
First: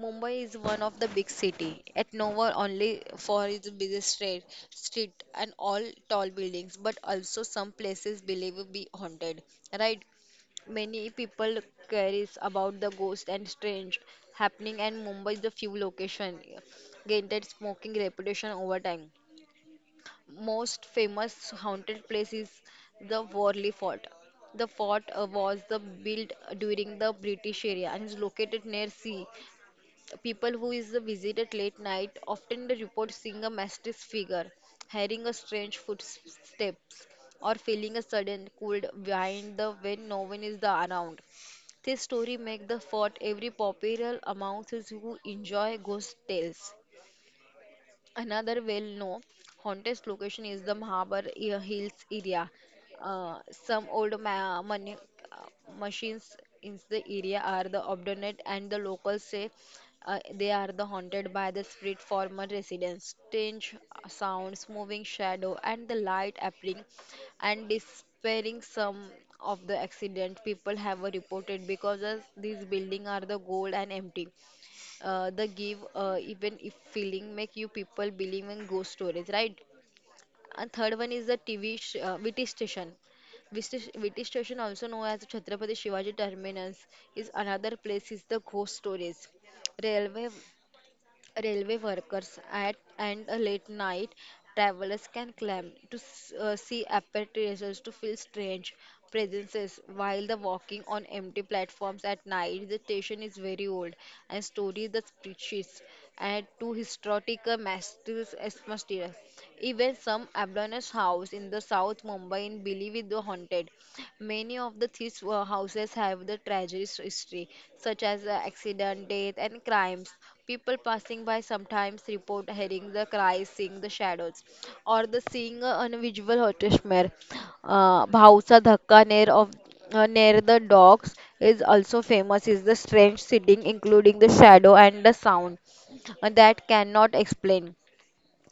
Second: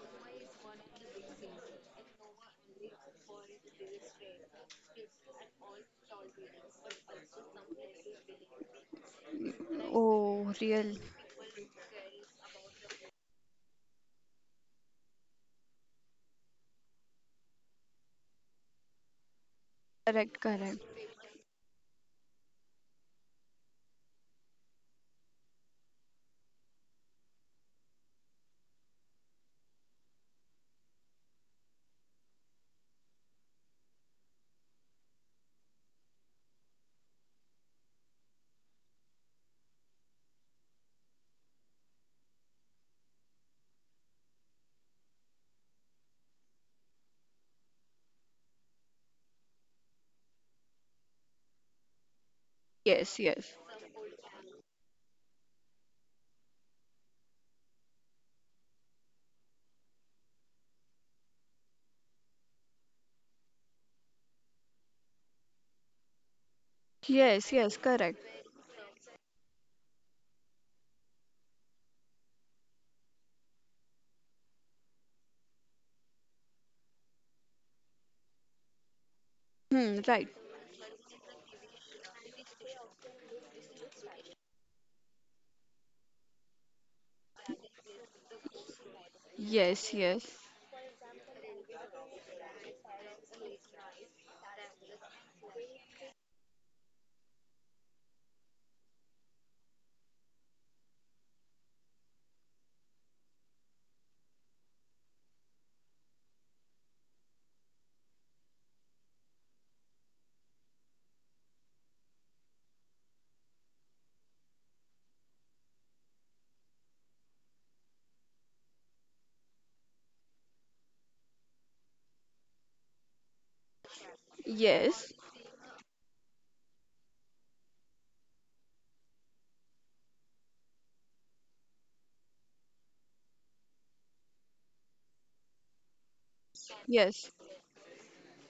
S1: Mumbai is one of the big city at nowhere only for its busy street and all tall buildings but also some places believe be haunted, right?
S2: Oh, real.
S1: Many people cares about the ghost and strange happening and Mumbai is the few location gained that smoking reputation over time.
S2: Correct, correct.
S1: Most famous haunted place is the Worli Fort. The fort was the built during the British era and is located near sea. People who is visited late night often report seeing a mysterious figure, hearing a strange footsteps, or feeling a sudden cold behind the when no one is the around. This story make the fort every popular among those who enjoy ghost tales. Another well-known haunted location is the Mahabar Hills area.
S2: Yes,
S1: Uh,
S2: yes.
S1: some old ma- money, uh, machines in the area are the obdurate, and the locals say they are the haunted by the spirit former residents. Strange sounds, moving shadow, and the light appearing
S2: Yes,
S1: and
S2: yes, correct.
S1: despairing some of the accident people have reported because as these buildings are the gold and empty the give even if feeling make you people believe in ghost stories, right?
S2: Hmm, right.
S1: And third one is the vt station VT, VT station also known as Chhatrapati Shivaji Terminus is another place is the ghost stories.
S2: Yes, yes.
S1: Railway railway workers at and a late night travelers can climb to see apparitions to feel strange presences while the walking on empty platforms at night the station is very old and stories the spreadsheets and to historical masters atmosphere. Even some abandoned house in the south Mumbai in believe is the haunted. Many of the these houses have the tragic history such as accident death and crimes. People passing by sometimes report hearing the cries, seeing the shadows, or
S2: Yes,
S1: the seeing a unusual nightmare. Bhausa Dhakka near of near the docks is also famous. Is the strange sitting, including the shadow and the sound, that cannot
S2: yes,
S1: explain.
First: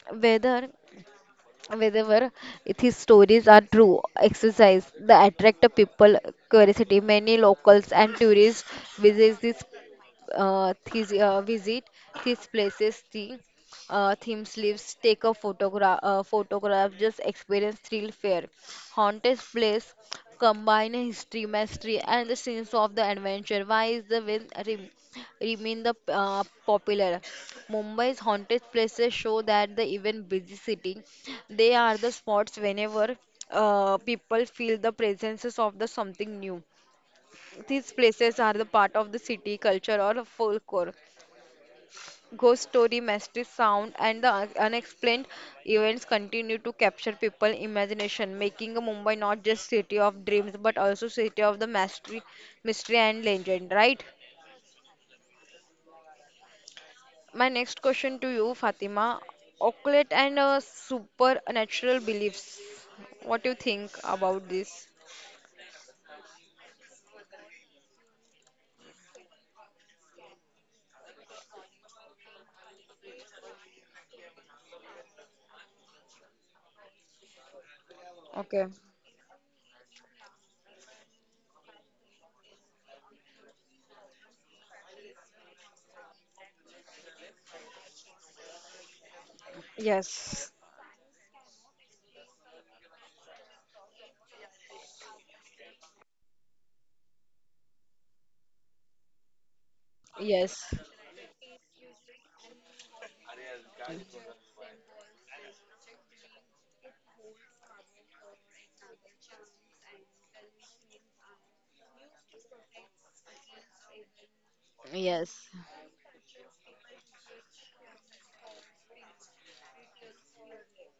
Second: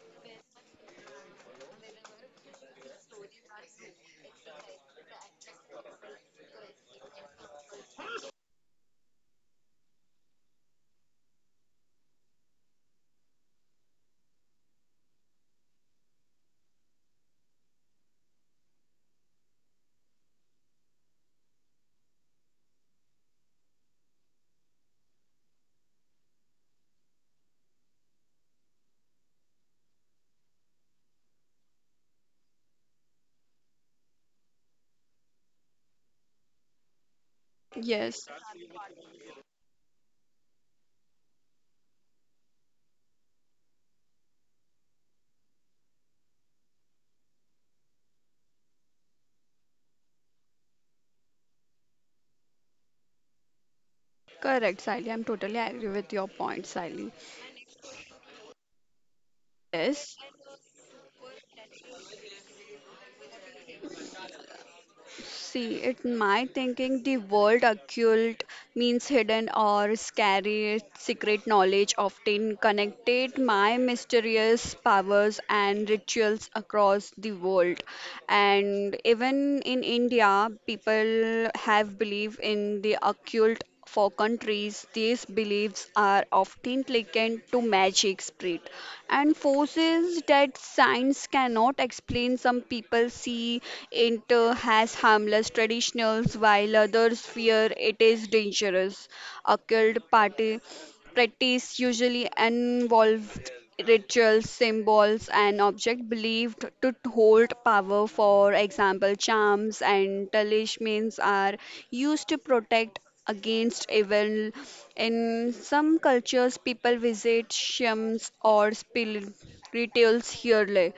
S1: Whether whether if his stories are true exercise the attract the people curiosity many locals and tourists visit this uh, these, uh, visit these places the theme sleeves take a photograph just experience thrill fair haunted place combine history, mystery, and the scenes of the adventure. Why is the will remain the popular? Mumbai's haunted places show that the even busy city, they are the spots whenever people feel the presences of the something new. These
S2: yes.
S1: places are the part of the city culture or folklore. Ghost story, mysterious sound, and the unexplained events continue to capture people's imagination, making Mumbai not just city of dreams but also city of the mystery and legend. Right?
S2: Correct, Sally. I'm totally agree with your point, Sally.
S1: My next question to you, Fatima: occult
S2: Yes,
S1: and supernatural beliefs. What do you think about this?
S2: see, it my thinking the word occult means hidden or scary secret knowledge often connected my mysterious powers and rituals across the world.
S1: Okay.
S2: And even in India, people have belief in the occult for countries, these beliefs are often likened to magic spirit and forces
S1: Yes.
S2: that science cannot explain. Some people see it as harmless traditionals, while others fear it is dangerous. Occult party
S1: Yes.
S2: practice usually involved rituals, symbols, and objects believed to hold power. For example, charms and talismans are used to protect against evil.
S1: Yes.
S2: In some cultures, people visit shrines or spirituals yearly.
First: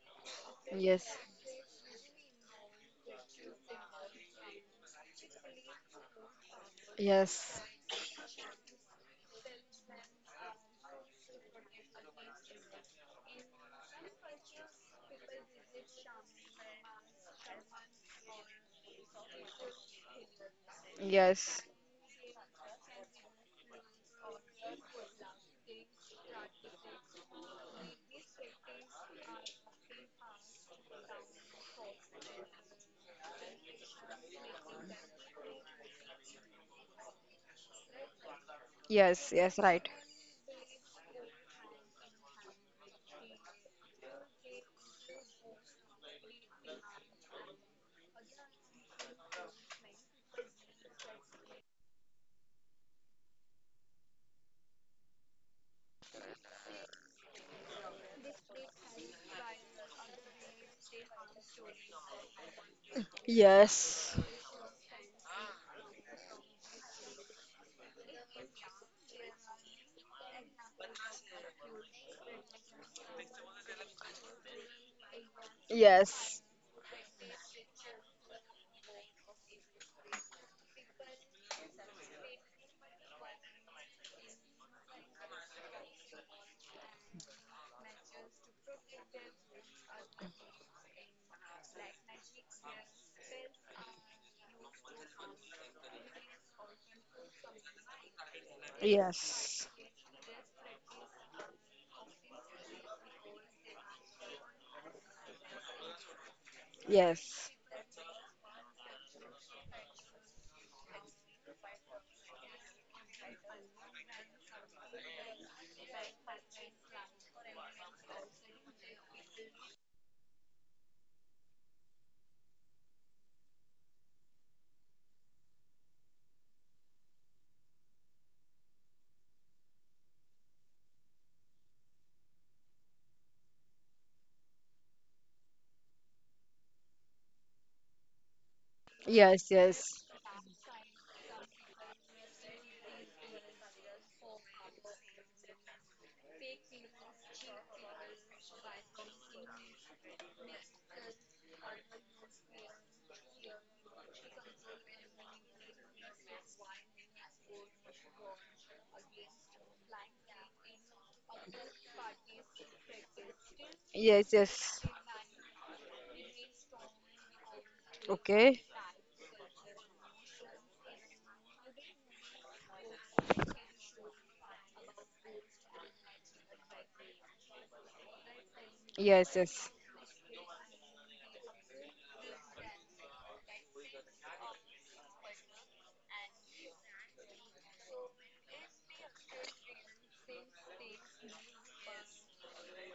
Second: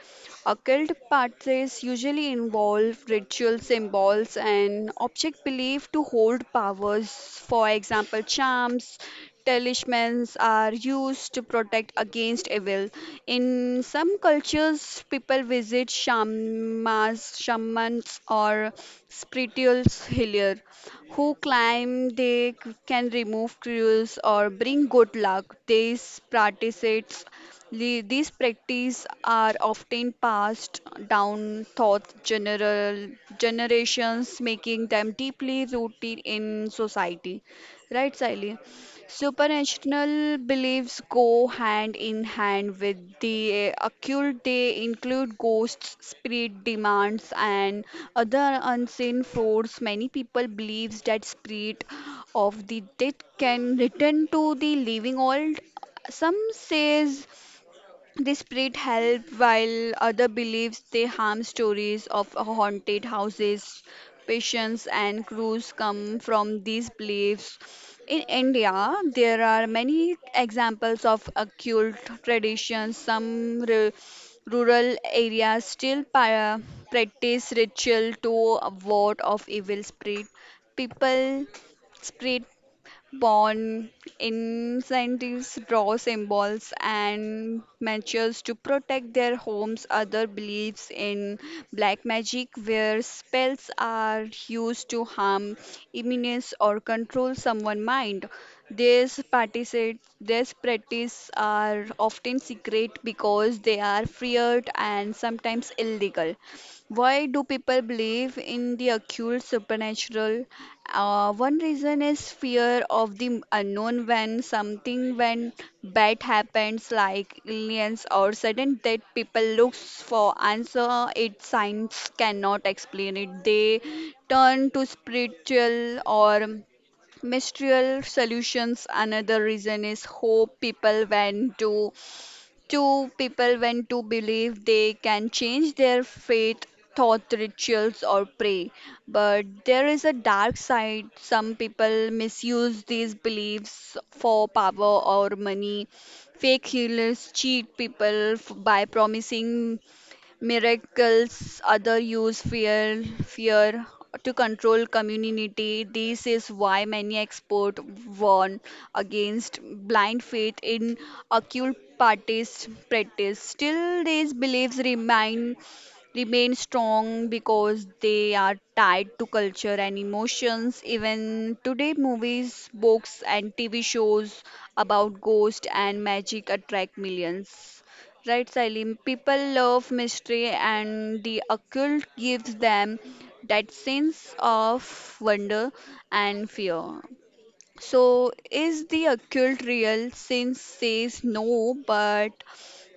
S2: Occult
S1: Yes.
S2: practices usually involve ritual symbols and objects believed to hold powers.
S1: Yes.
S2: For example, charms Talismans are used to protect against evil. In some cultures, people visit shamans, or spiritual healer who
S1: Yes.
S2: claim can remove curses or bring good luck. These practices are often passed down thought general generations, making them deeply rooted in society. Right, Sally?
S1: Yes. Yes. Right.
S2: Supernatural beliefs go hand in hand with the occult. They include ghosts, spirit demons, and other unseen forces. Many people believe that spirit of the dead can return to the living world. Some says this spirit help while other beliefs they harm stories of haunted houses,
S1: Yes.
S2: patients and crews come from these beliefs. In India, there are many examples of occult traditions. Rural areas still
S1: Yes.
S2: practice ritual to ward off evil spirit. People spirit Bond incentives draw symbols and matches to protect their homes. Other believes in black magic, where spells are used to harm, immunize, or control someone's mind.
S1: Yes.
S2: These practices are often secret because they are feared and sometimes illegal. Why do
S1: Yes.
S2: people believe in the occult supernatural? One reason is fear of the unknown when bad happens like aliens or sudden death people looks for answer it science cannot explain it they turn to spiritual or mystical solutions another reason is hope people went to two people when to believe they can change their faith, thought, rituals, or pray.
S1: Yes.
S2: But there is
S1: Yes.
S2: a dark side. Some people misuse these beliefs for power or money. Fake healers cheat by promising miracles other use fear to control community this is why many experts warn against blind faith in occult parties practice still these
S1: Yes.
S2: beliefs
S1: Yes.
S2: remain strong because they are
S1: Okay.
S2: tied to culture and emotions even today movies books and tv shows about ghost and magic attract millions. Right, Salim.
S1: Yes.
S2: People
S1: Yes.
S2: love mystery, and the occult gives them that sense of wonder and fear. So, is the occult real? Since says no, but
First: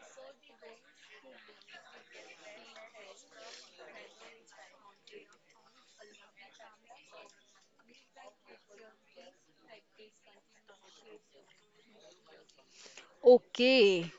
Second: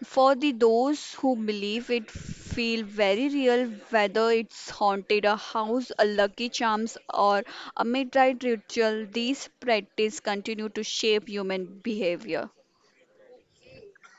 S2: for the those who believe it feel very real whether it's haunted a house a lucky charms or a midnight ritual these practice continue to shape human behavior
S1: Okay.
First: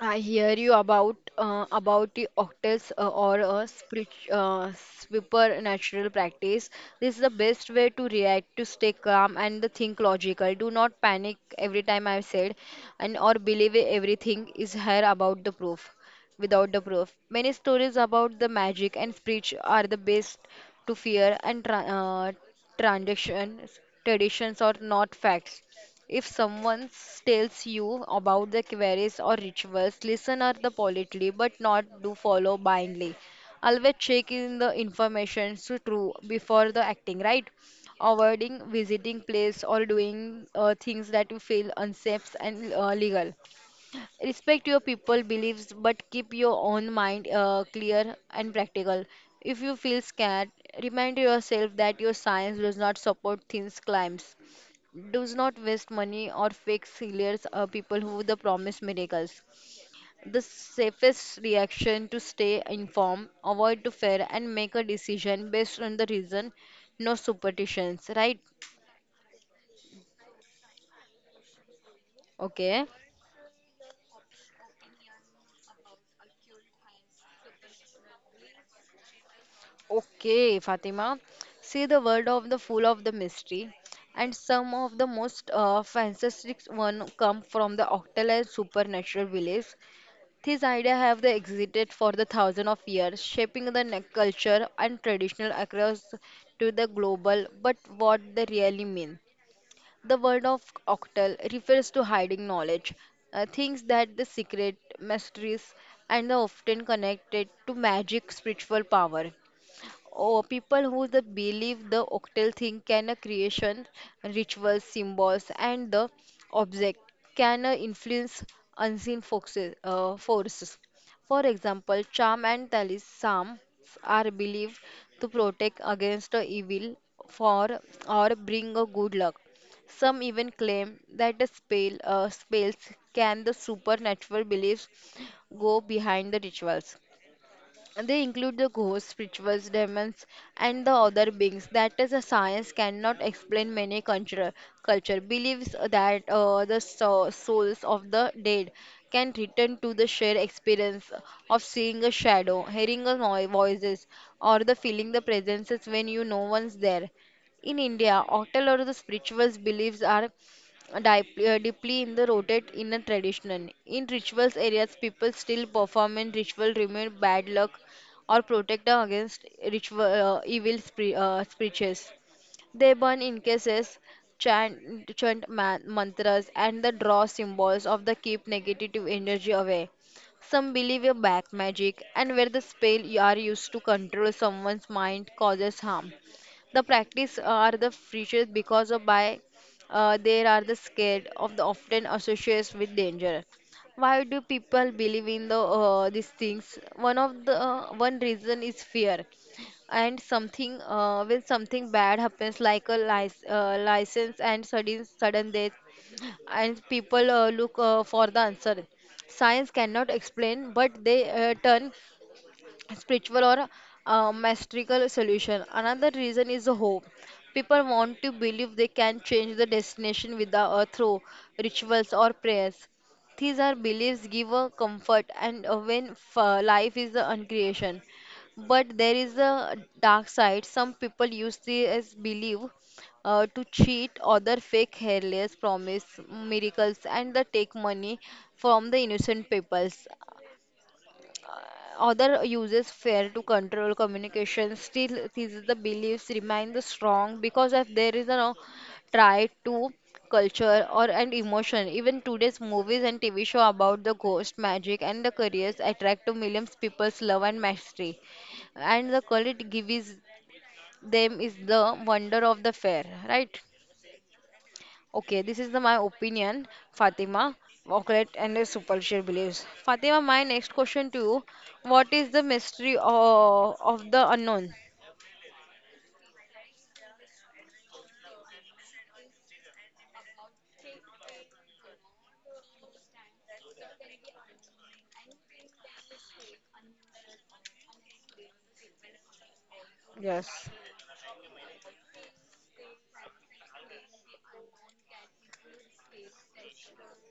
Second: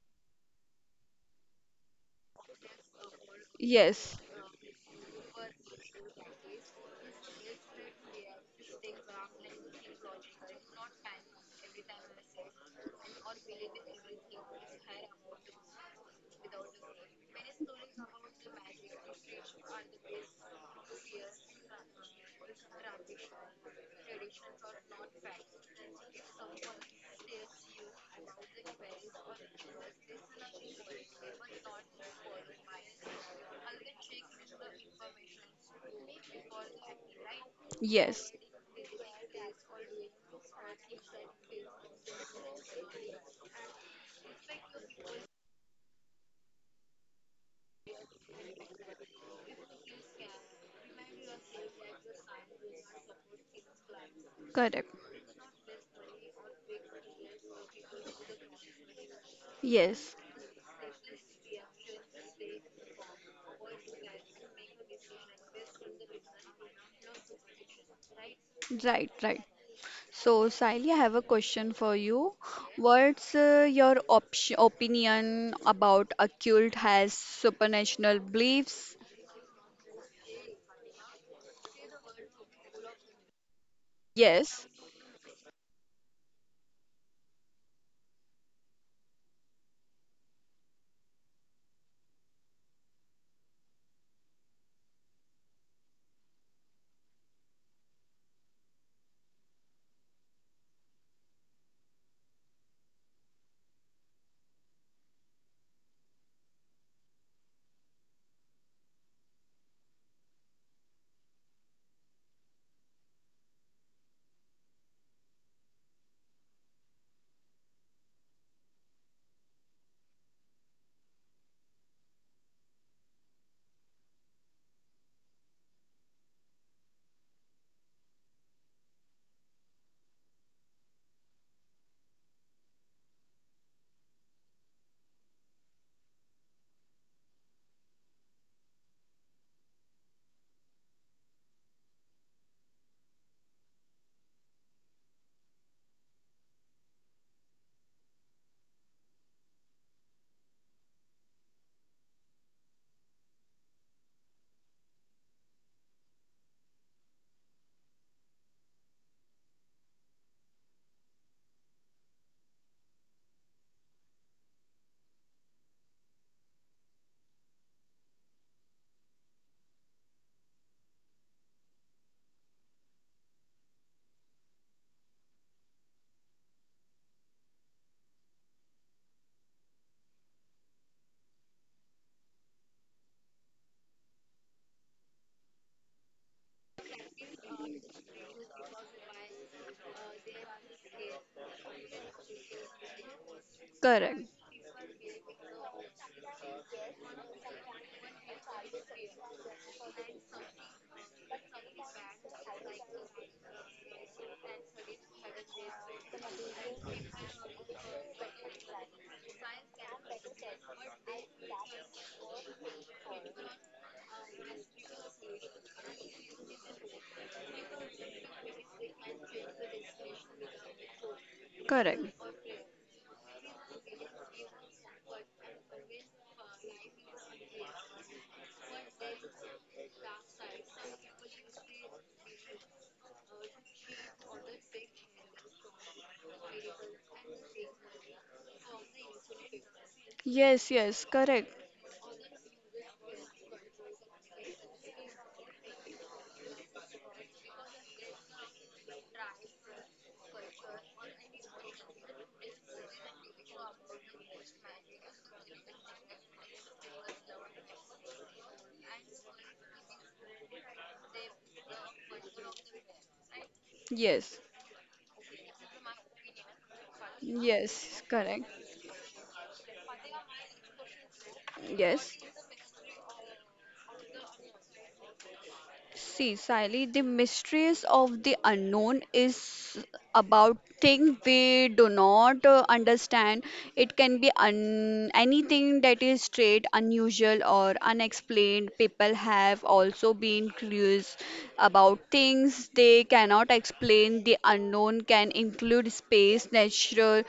S1: I hear you about about the octets or a spirit,
S2: yes
S1: supernatural practice. This is the best way to react to stay calm and the think logical. Do not panic every time I said, and or believe everything is here about the proof, without the proof. Many stories about the magic and spirit are the best to fear and transactions, traditions or not facts. If someone tells you about the queries or rituals, listen are the politely but not do follow blindly. Always check in the information to true before the acting, right?
S2: yes
S1: Avoiding visiting place or doing things that you feel unsafe and legal. Respect your people beliefs but keep your own mind clear and practical. If you feel scared, remind yourself that your science does not support things claims
S2: correct.
S1: does not waste money or fake healers or people who the promise miracles.
S2: Yes,
S1: The safest reaction to stay informed, avoid to fear, and make a decision based on the reason, no superstitions, right?
S2: right, right. So, Sally, I have a question for you.
S1: Okay.
S2: What's your opinion about occult has supernatural beliefs?
S1: Okay, Fatima. See the word of the full of the mystery, and some
S2: Yes,
S1: of the most fantastic one come from the octal and supernatural beliefs. These ideas have they existed for the thousands of years, shaping the culture and traditional across to the global, but what they really mean. The word of octal refers to hiding knowledge, things that the secret, mysteries, and are often connected to magic, spiritual power. Or people who the believe the octal thing can a creation, rituals, symbols, and the object can influence unseen forces. For example, charm and talismans are believed to protect against the evil for or bring a good luck. Some even claim that the spells can the supernatural beliefs go behind the rituals. They include the ghosts, rituals, demons, and the other beings. That is, a science cannot explain many culture believes that the souls of the dead can return to the shared experience of seeing a shadow, hearing a voices, or the feeling the presences when you no one's there. In India, octal or the spirituals beliefs are deeply in the rooted in a tradition. In rituals areas, people still perform in ritual, remove bad luck, or protect against ritual evil spirits. They burn incense, chant mantras, and the draw symbols of the keep negative energy away. Some believe in back magic and where the spell you are used to control someone's mind causes harm. The practice are the features because of by they are the scared of the often associates with danger. Why
S2: correct,
S1: do people believe in the these things? One of the one reason is fear. And something when something bad happens like a license and sudden death, and people look for the answer science cannot explain, but they turn spiritual or mystical solution. Another reason is the hope. People want to believe they can change the destination with the through
S2: correct.
S1: rituals or prayers. These are beliefs give a comfort and when life is the uncreation. But there is a dark side. Some people use this as belief to cheat other fake hairless promise miracles and they take money from the innocent peoples.
S2: Yes, yes, correct.
S1: Other uses fear to control communication. Still these the beliefs remain the strong because if there is a no, try to culture or and emotion. Even today's movies and TV show about the ghost magic and the careers attract to millions people's love and mastery, and the quality gives them is the wonder of the fair, right?
S2: Yes,
S1: Okay, this is the, my opinion, Fatima,
S2: yes,
S1: Oaklet
S2: correct.
S1: and the superficial beliefs. Fatima, my next question to you, what
S2: Yes,
S1: is the mystery of the unknown?
S2: see, Sally, the mysteries of the unknown is about things we do not understand. It can be un anything that is strange, unusual, or unexplained. People have also been
S1: Yes.
S2: curious about things they cannot explain. The unknown can include space, natural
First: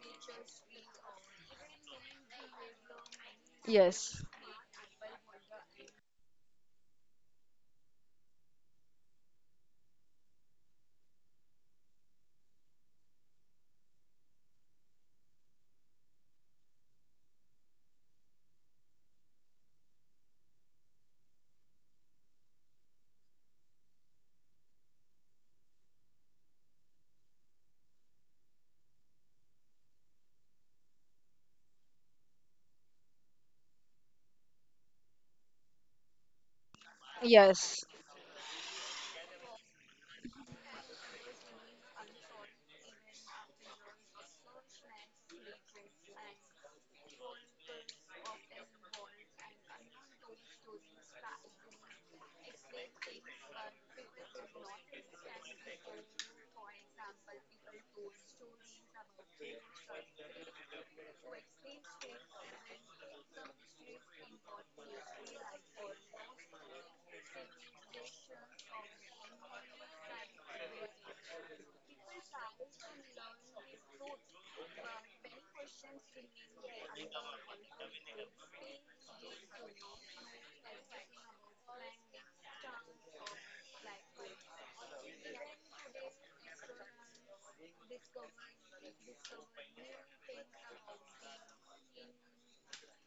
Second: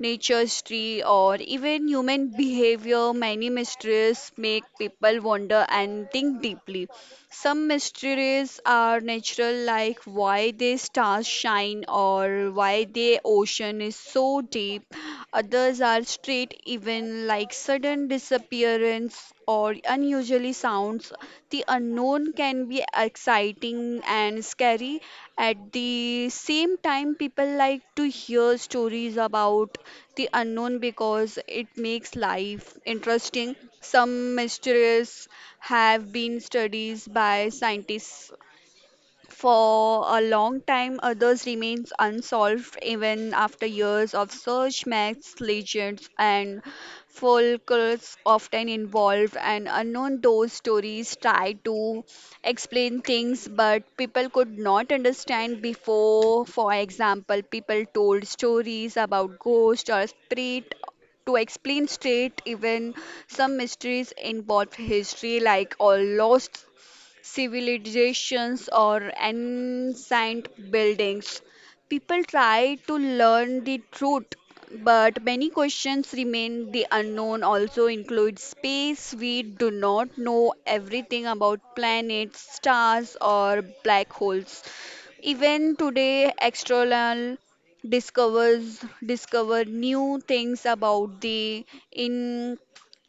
S2: nature's tree, or even human behavior, many mysteries
S1: Yes,
S2: make people wonder and think deeply. Some mysteries are natural, like why the stars shine or why the ocean is so deep. Others are straight, even like sudden disappearance or unusually sounds, the unknown can be exciting and scary. At the same time, people like to hear stories about the unknown because it makes life interesting. Some mysteries have been studied by
S1: yes,
S2: scientists for a long time, others remains unsolved even after years of search, myths, legends, and folklores often involve an unknown. Those stories try to explain things, but people could not understand before. For example, people told stories about ghosts or spirit to explain straight even some mysteries involve history like all lost civilizations or ancient buildings. People try to learn the truth, but many questions remain. The unknown also includes space. We do not know everything about planets, stars, or black holes. Even today, external discover new things about the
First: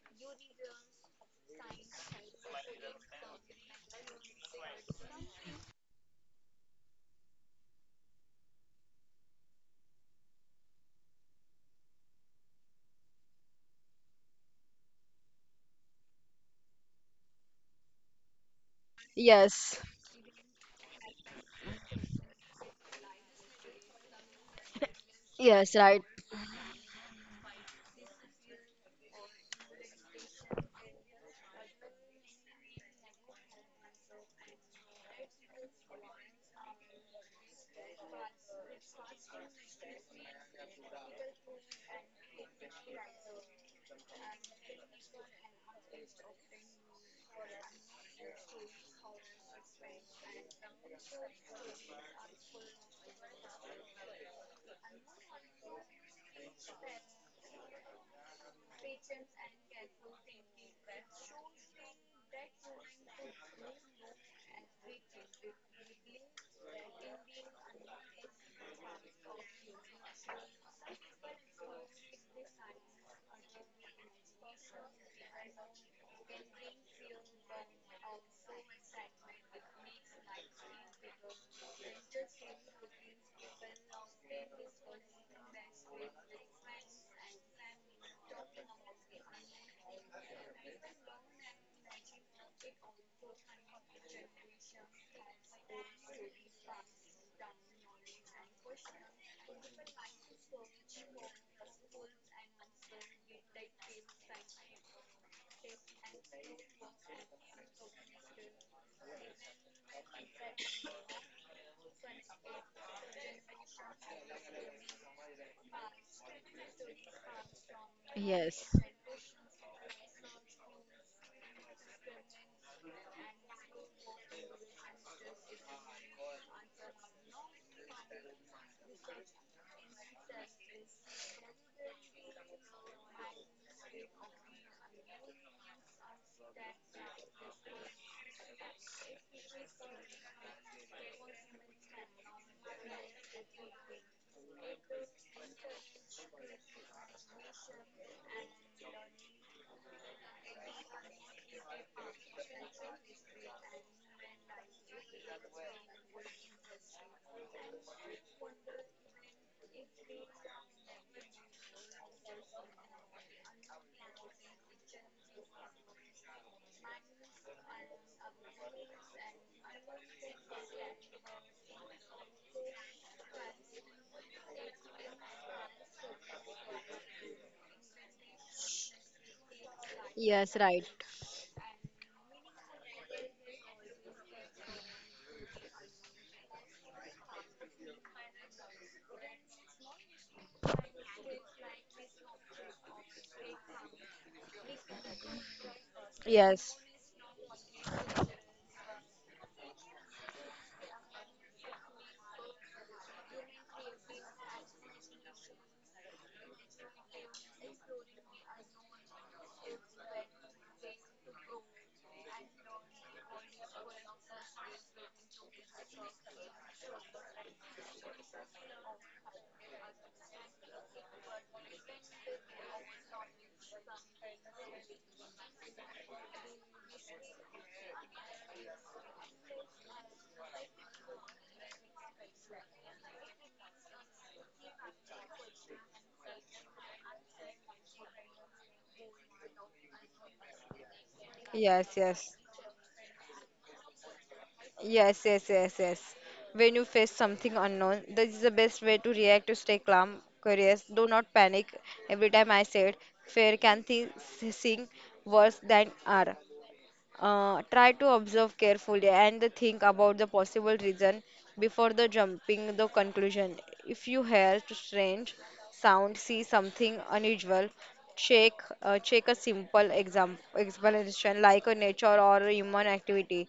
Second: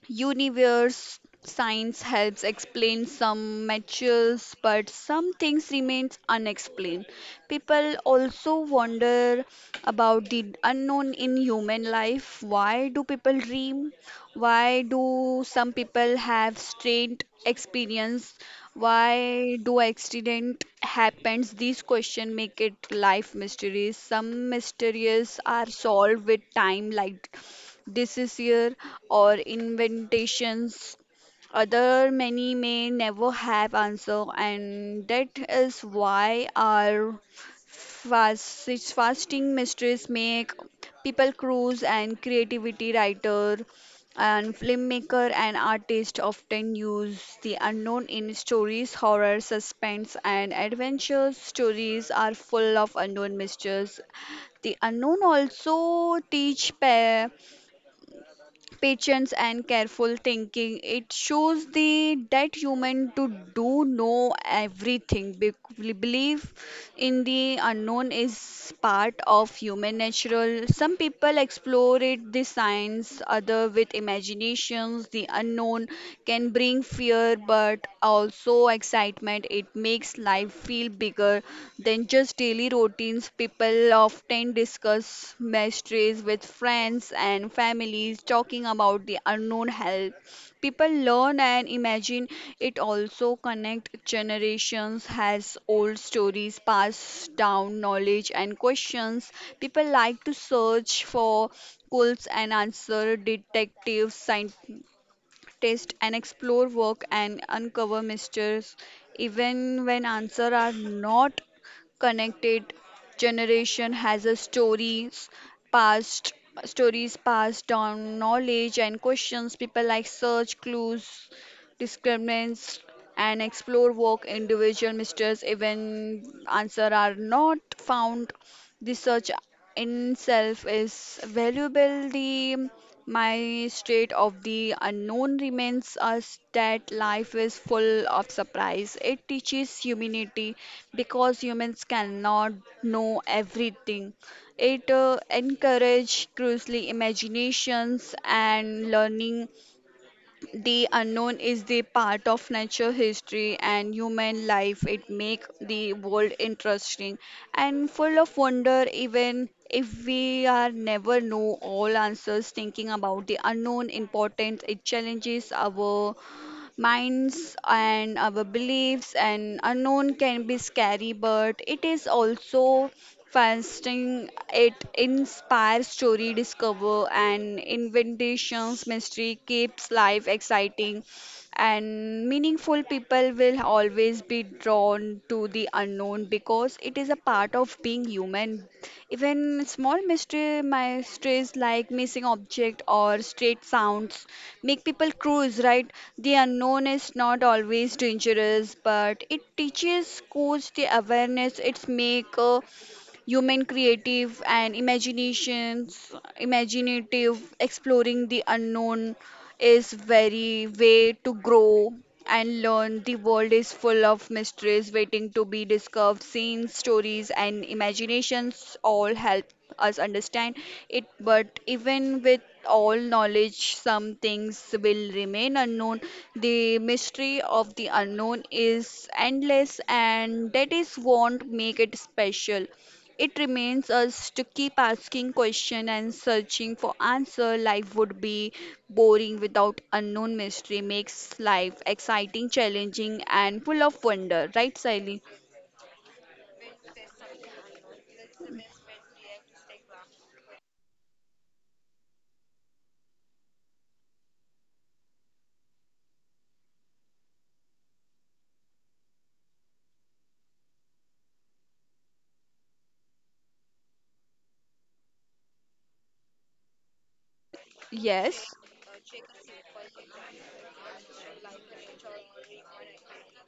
S2: Universe. Science helps explain some materials, but some things remains unexplained. People also wonder about the unknown in human life. Why do people dream? Why do some people have strange experience? Why
S1: yes.
S2: do accident happens? These questions make it life mysteries. Some mysteries are
S1: Yes, right.
S2: solved with time, like diseases, or inventions. Other many may never have answer, and that is why our fast, fasting mysteries make people cruise and creativity. Writer and filmmaker and artist often use the unknown in stories. Horror, suspense, and adventure stories are full of unknown mysteries. The unknown also teach patience and careful thinking. It shows the that human to do know everything. Belief in the unknown is part of human natural. Some people explore it the science, other with imaginations. The unknown can bring fear, but also excitement. It makes life feel bigger than just daily routines. People often discuss mysteries with friends and families. Talking about the unknown help people learn and imagine. It also connect generations, has old stories pass down knowledge and questions. People like to search for schools and answer detectives, science test and explore work and uncover mysteries even when answers are not connected. Generation has a stories past, stories passed down
S1: Yes.
S2: knowledge and questions. People like search clues, discriminates and explore work individual mysteries even answer are not found. Research in itself is valuable. The my state of the unknown remains us that life is full of surprise. It teaches humanity because humans cannot know everything. It encourages closely imaginations and learning. The unknown is the part of nature, history, and human life. It makes the world interesting and full of wonder, even if we are never know all answers. Thinking about the unknown importance, it challenges our minds and our beliefs. And unknown can be scary, but it is also fasting. It inspires story, discover and inventations. Mystery keeps life
S1: Yes, right.
S2: exciting and meaningful. People will always be drawn to the unknown because it is a part of being human. Even small mystery mysteries like missing object or strange sounds make people curious, right? The
S1: Yes.
S2: unknown is not always dangerous, but it teaches courage, the awareness. It's make human creative and imaginations imaginative exploring the unknown is very way to grow and learn. The world is full of mysteries waiting to be discovered. Scenes, stories, and imaginations all help us understand it. But even with all knowledge, some things will remain unknown. The mystery of the unknown is endless, and that is what make it special. It remains us to keep asking question and searching for answer. Life would be boring without unknown mystery. Makes life
S1: Yes, yes.
S2: exciting, challenging, and full of wonder. Right, Siley?
S1: Yes, yes, yes, yes. When you face something unknown, this is the best way to react to stay calm, curious. Do not panic. Every time I said, fear can thi- seem worse than are. Try to observe carefully and think about the possible reason before the jumping the conclusion. If you hear strange sound, see something unusual,
S2: Yes,
S1: check check a simple exam explanation like a nature or a human activity.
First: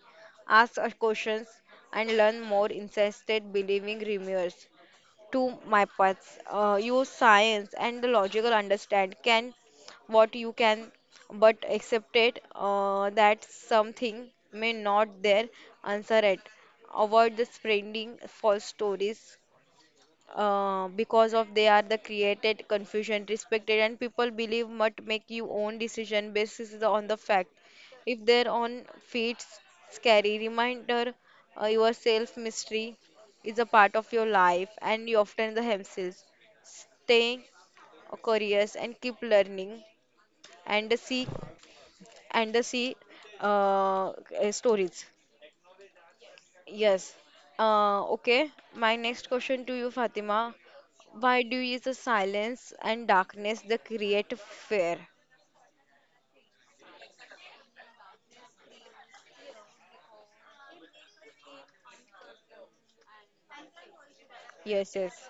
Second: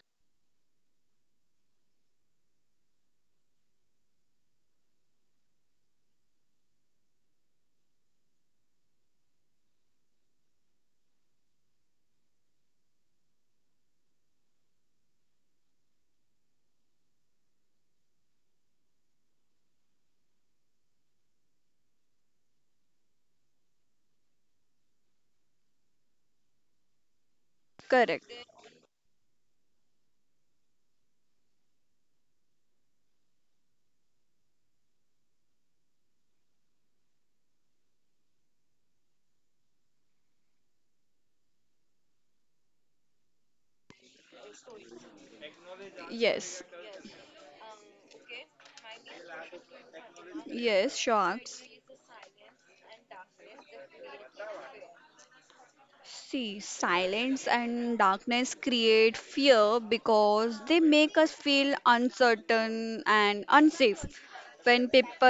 S1: Ask a questions and learn more insisted believing rumors to my paths. Use science and the logical understand can what you can, but accept it that something may not there answer it. Avoid the spreading false stories because of they are the created confusion respected and people believe must make you own decision basis is on the fact if
S2: correct.
S1: their own feats scary reminder your self mystery is a part of your life and you often the hemself stay curious and keep learning and the see and the see uh, stories.
S2: Yes,
S1: Yes. Okay. My next question to you, Fatima.
S2: yes,
S1: Why do you
S2: sharks.
S1: use the silence and darkness that create fear?
S2: See, silence and darkness create fear because they make us feel uncertain and unsafe. When
S1: Yes, yes.
S2: people,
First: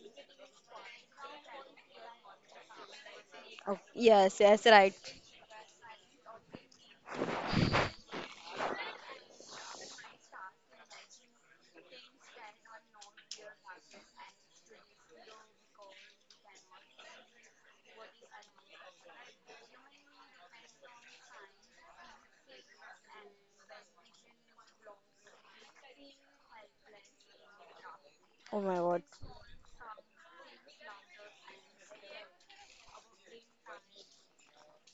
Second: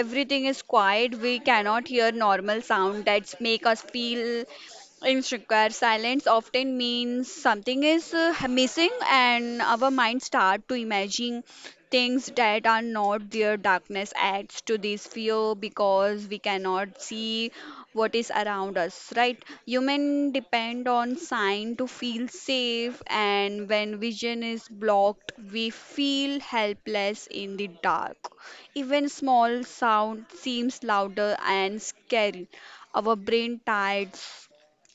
S2: everything is quiet, we cannot hear normal sound that make
S1: Oh,
S2: us
S1: yes,
S2: feel
S1: yes, right.
S2: insecure. Silence often means something is missing, and our mind start to imagine things that are not there. Darkness adds to this fear because we cannot see what is around us, right? Human depend on sign to feel safe, and when vision is blocked, we feel helpless in the dark.
S1: Oh my God.
S2: Even small sound seems louder and scary. Our brain tired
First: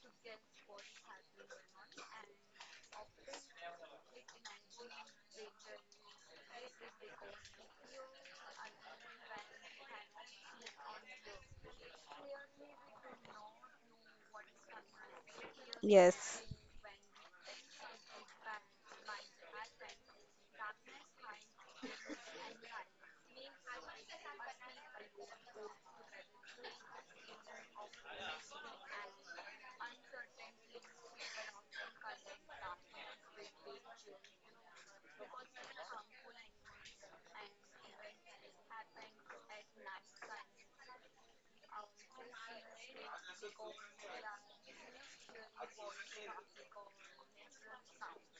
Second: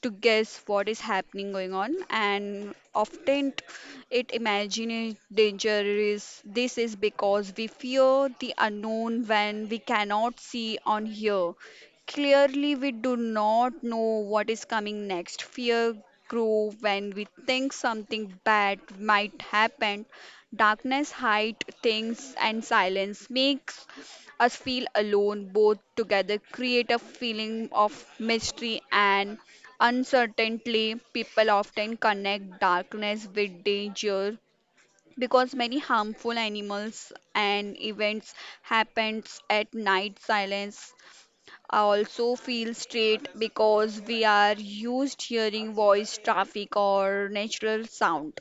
S2: to guess what is happening going on, and often it imagine danger. Is this is because we fear the unknown? When we cannot see on here clearly, we do not know what is coming next. Fear
S1: Yes,
S2: grow when we think something bad might happen. Darkness hide things, and silence makes us feel alone. Both together create a feeling of mystery and uncertainly. People often connect darkness with danger because many harmful animals and events happens at night. Silence also feels straight because we are used hearing voice, traffic or natural sound,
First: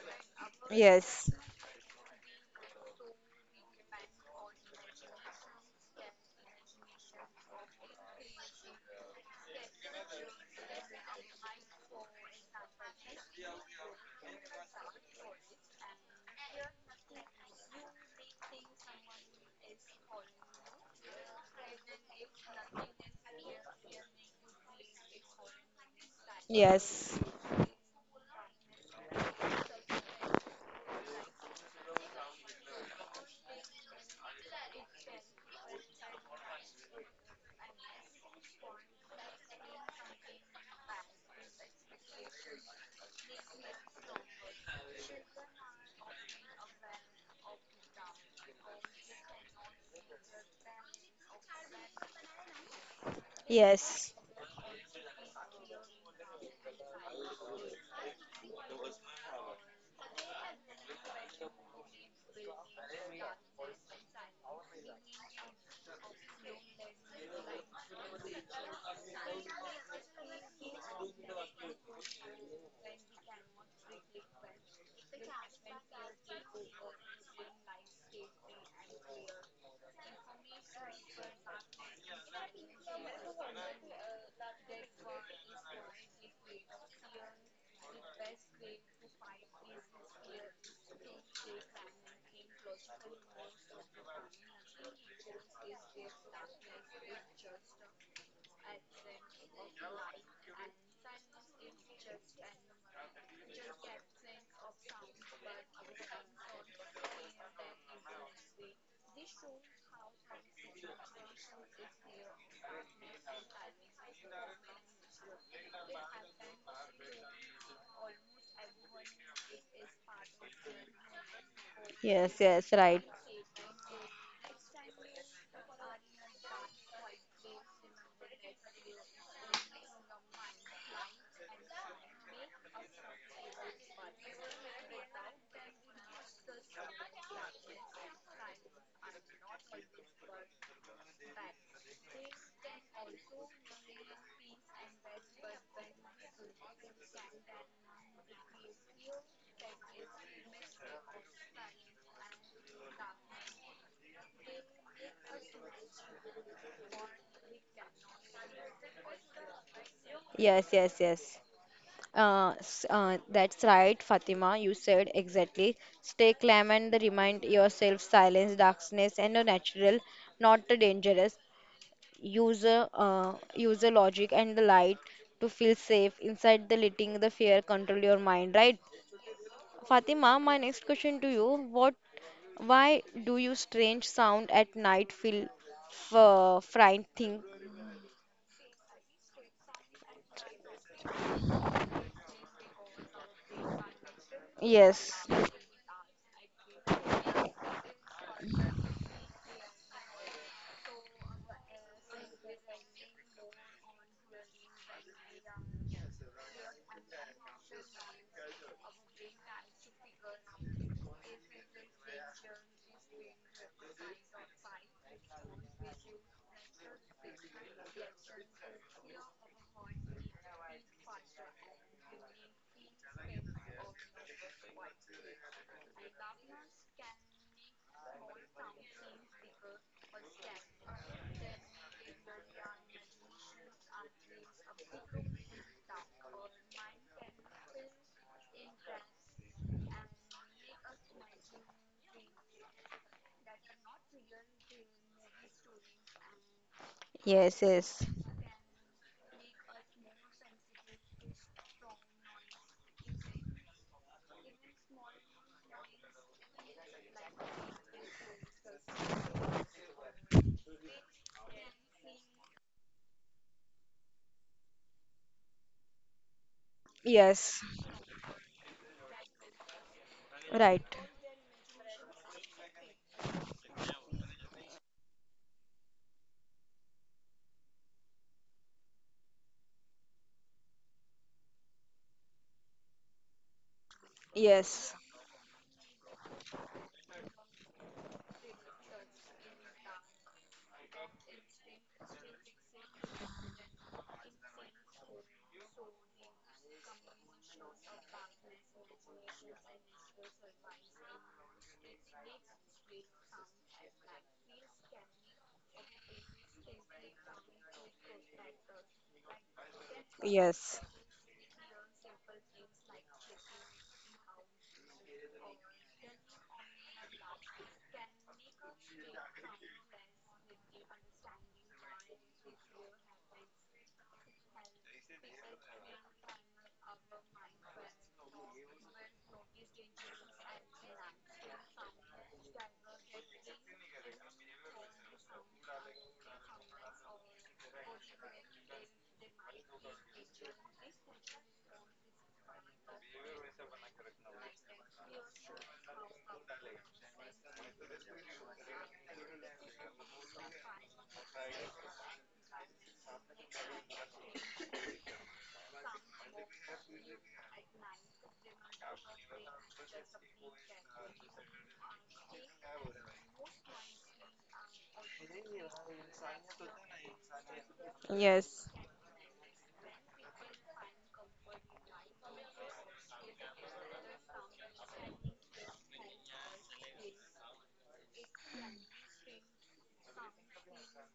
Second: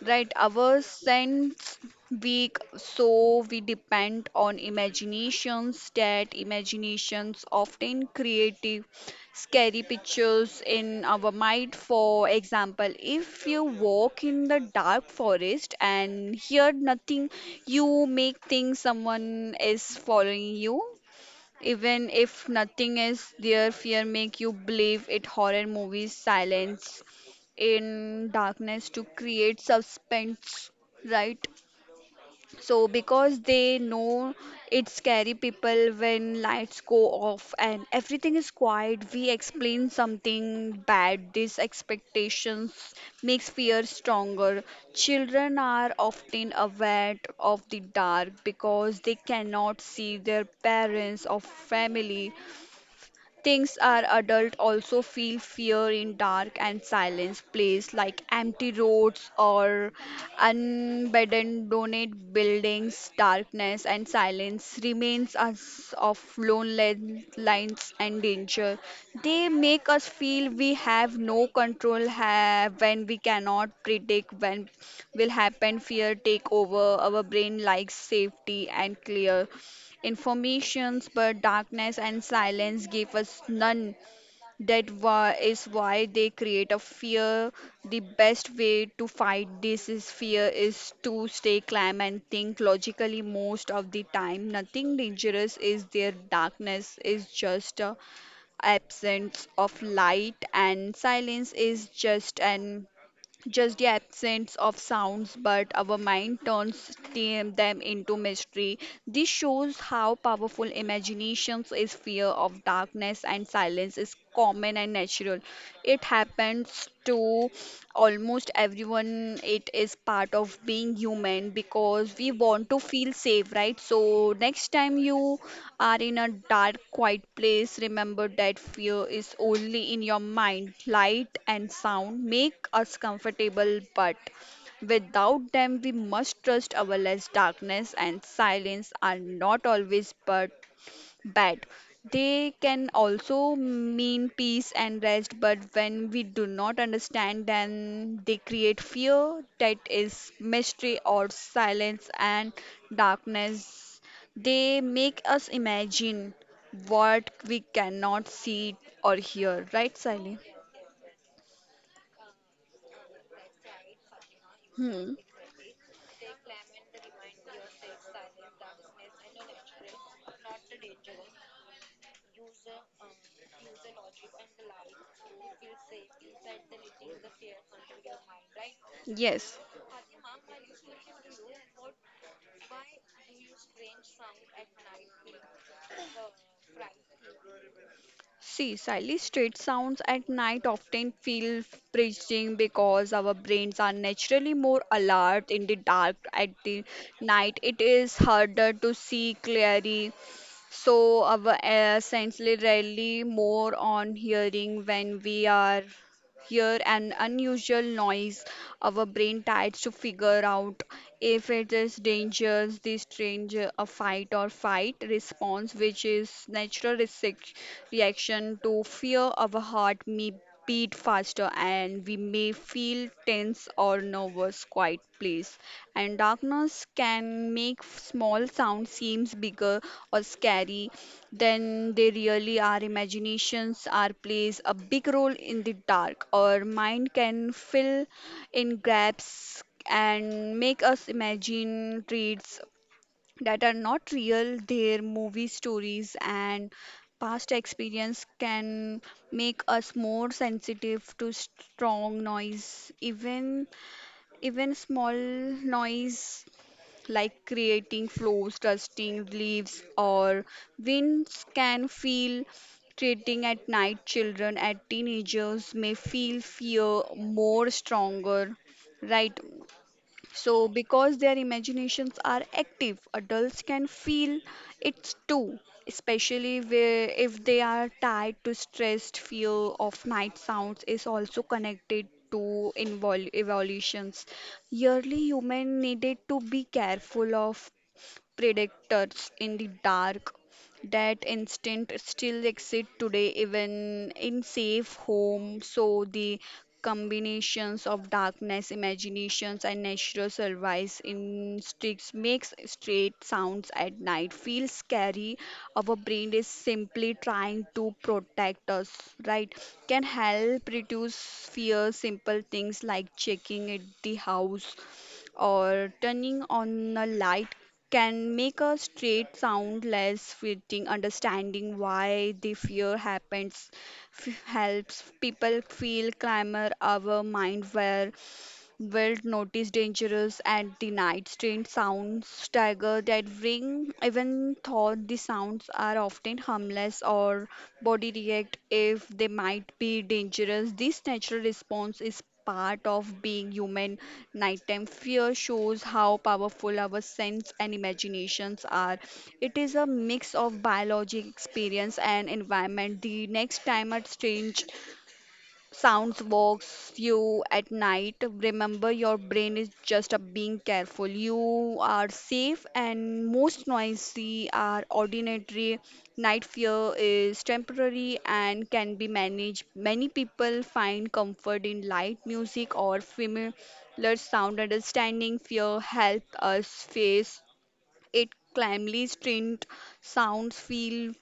S2: right? Our
S1: yes,
S2: sense weak, so we depend on imaginations. That imaginations often creative scary pictures in our mind. For example, if you walk in the dark forest and hear nothing, you make think someone is following you, even if nothing is there. Fear make you believe it. Horror movies silence
S1: yes,
S2: in darkness to create suspense, right? So, because they know it's scary people, when lights go off and everything is quiet, we explain something bad. These expectations makes fear stronger. Children are often aware of the dark because they cannot see their parents or family. Things are
S1: yes,
S2: adult also feel fear in dark and silence place like empty roads or abandoned buildings. Darkness and silence remains us of lonely lines and danger. They make us feel we have no control have when we cannot predict when will happen. Fear take over our brain like safety and clear informations, but darkness and silence gave us none. That is why they create a fear. The best way to fight this is fear is to stay calm and think logically. Most of the time, nothing dangerous is there. Darkness is just a absence of light, and silence is just the absence of sounds, but our mind turns them into mystery. This shows how powerful imagination is. Fear of darkness and silence is common and natural. It happens to almost everyone. It is part of being human because we
S1: yes,
S2: want
S1: yes,
S2: to
S1: right.
S2: feel safe, right? So next time you are in a dark, quiet place, remember that fear is only in your mind. Light and sound make us comfortable, but without them, we must trust our less. Darkness and silence are not always but bad. They can also mean peace and rest, but when we do not understand them, they create fear. That is mystery or silence and darkness. They make us imagine what we cannot see or hear, right, Sally?
S1: Yes, yes, yes. That's right, Fatima. You
S2: Hmm.
S1: said exactly. Stay calm and remind yourself silence, darkness, and a natural, not a dangerous. User user logic and the light to feel safe inside the letting the fear control your mind, right?
S2: Yes.
S1: Fatima, my next question to you, what, why do you strange sound at night feel f- fright?
S2: See, Sally, street sounds at night often feel freezing because our brains are naturally more
S1: Yes.
S2: alert in the dark. At the night, it is harder to see clearly, so our essentially rely more on hearing. When we are hear an unusual noise, our brain tries to figure out if it is dangerous. This stranger, a fight or fight response, which is natural reaction to fear. Our heart may beat faster, and we may feel tense or nervous. Quiet, please and darkness can make small sounds seems bigger or scary than they really are. Imaginations are plays a big role in the dark. Our mind can fill in gaps and make us imagine traits that are not real. Their movie stories and past
S1: Yes, yes,
S2: experience can make us more sensitive to strong noise. Even small noise like creating flows, dusting leaves, or winds can feel treating at night. Children at teenagers may feel fear
S1: yes,
S2: more stronger, right? So,
S1: right.
S2: because their imaginations are active, adults can feel it too, especially if they are tied to stressed. Fear of night sounds is also connected to invol evolutions.
S1: Yes.
S2: Yearly human needed to be careful of predators in the dark. That instinct still exists today, even in safe homes. So the combinations of darkness, imaginations, and natural survival instincts makes straight sounds at night feel scary. Our brain is simply trying to protect us, right? Can help
S1: Yes,
S2: reduce fear. Simple things like checking at the house or turning on a light can make a straight sound less fitting. Understanding why the fear happens helps people feel calmer. Our mind where wild notice dangerous, and the night strange sounds stagger that ring, even though the sounds are often harmless. Or body react if they might be dangerous. This natural response is part of being human. Nighttime fear shows how powerful our sense and imaginations are. It is a mix of biology, experience, and environment. The next time a strange sounds walks you at night, remember your brain is just a being careful. You are safe, and most noisy are ordinary. Night fear is temporary and
S1: yes.
S2: can be managed. Many people find comfort in light, music, or familiar sound. Understanding fear help us face it calmly. Strained sounds feel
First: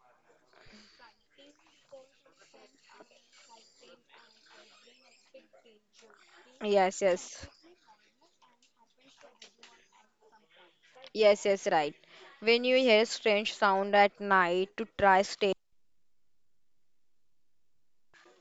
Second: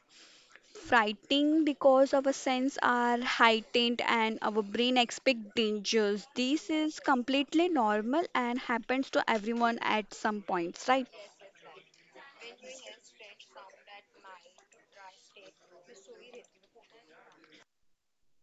S2: frightening because our sense are heightened, and our brain expect dangers. This is
S1: Yes, yes.
S2: completely normal and happens to everyone at some points, right?
S1: Yes, yes, right. When you hear strange sound at night to try stay.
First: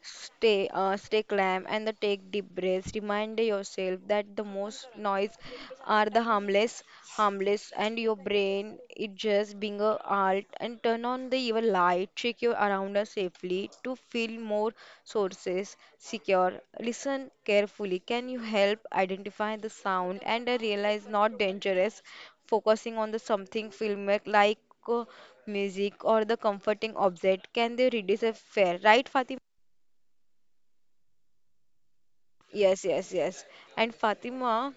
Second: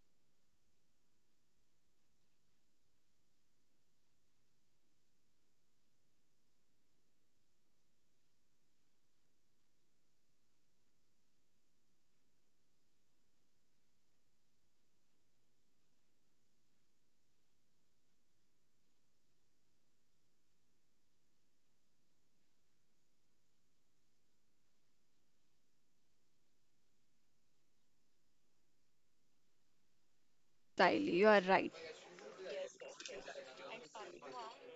S1: Stay, stay calm and the take deep breaths. Remind yourself that the most noise are the harmless, and your brain is just being a alt. And turn on the evil light. Check your around us safely to feel more sources secure. Listen carefully. Can you help identify the sound and realize not dangerous? Focusing on the something filmic like uh, music or the comforting object can they reduce a fear, right, Fatima?
S2: Exactly, you are right.
S1: Yes, yes, yes. And Fatima,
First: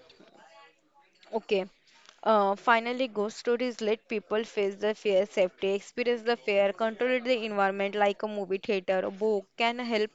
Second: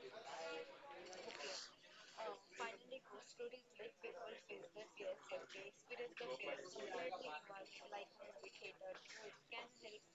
S1: okay. Finally, ghost stories let people face the fear, safety, experience the fear, control the environment like a movie theater, a book can help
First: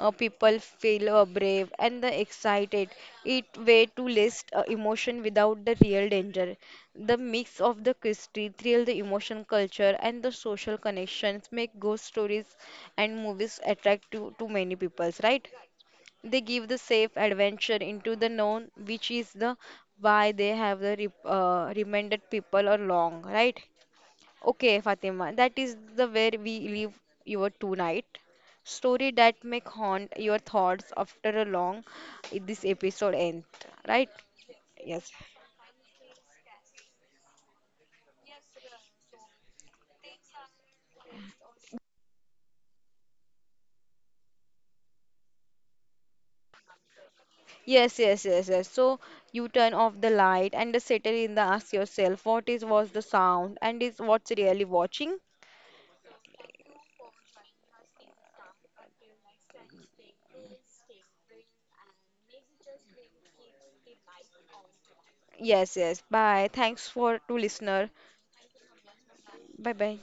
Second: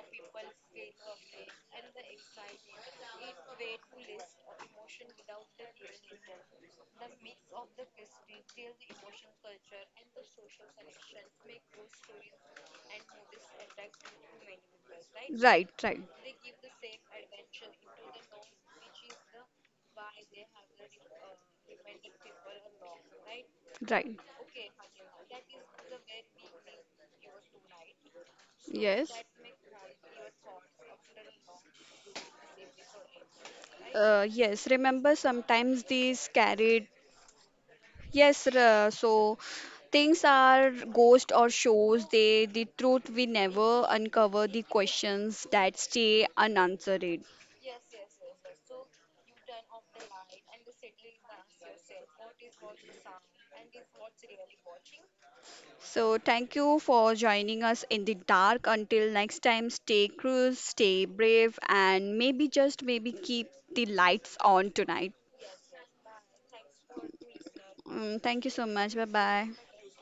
S1: people feel brave and the excited. It way to list emotion without the real danger. The mix of the history, thrill, the emotion, culture, and the social connections make ghost stories and movies attractive to many peoples, right?
S2: Right, right,
S1: They give the safe adventure into the known, which is the why they have the re reminded people are long, right?
S2: right.
S1: Okay, Fatima, that is the where we leave your tonight.
S2: Yes.
S1: Story that may haunt your thoughts after a long eh, this episode end, right?
S2: Yes,
S1: Yes.
S2: remember sometimes these carried. Yes, so things are ghost or shows. They the truth we never uncover, the questions that stay unanswered.
S1: Yes, yes, yes, yes. So you turn off the light and the settle in the ask yourself what is was the sound and is what's really watching?
S2: So thank you for joining us in the dark. Until next time, stay curious, stay brave, and maybe just maybe keep the lights on tonight.
S1: Yes, yes. Bye. Thanks for to listener.
S2: Mm, thank you so much. Bye bye.
S1: Bye bye.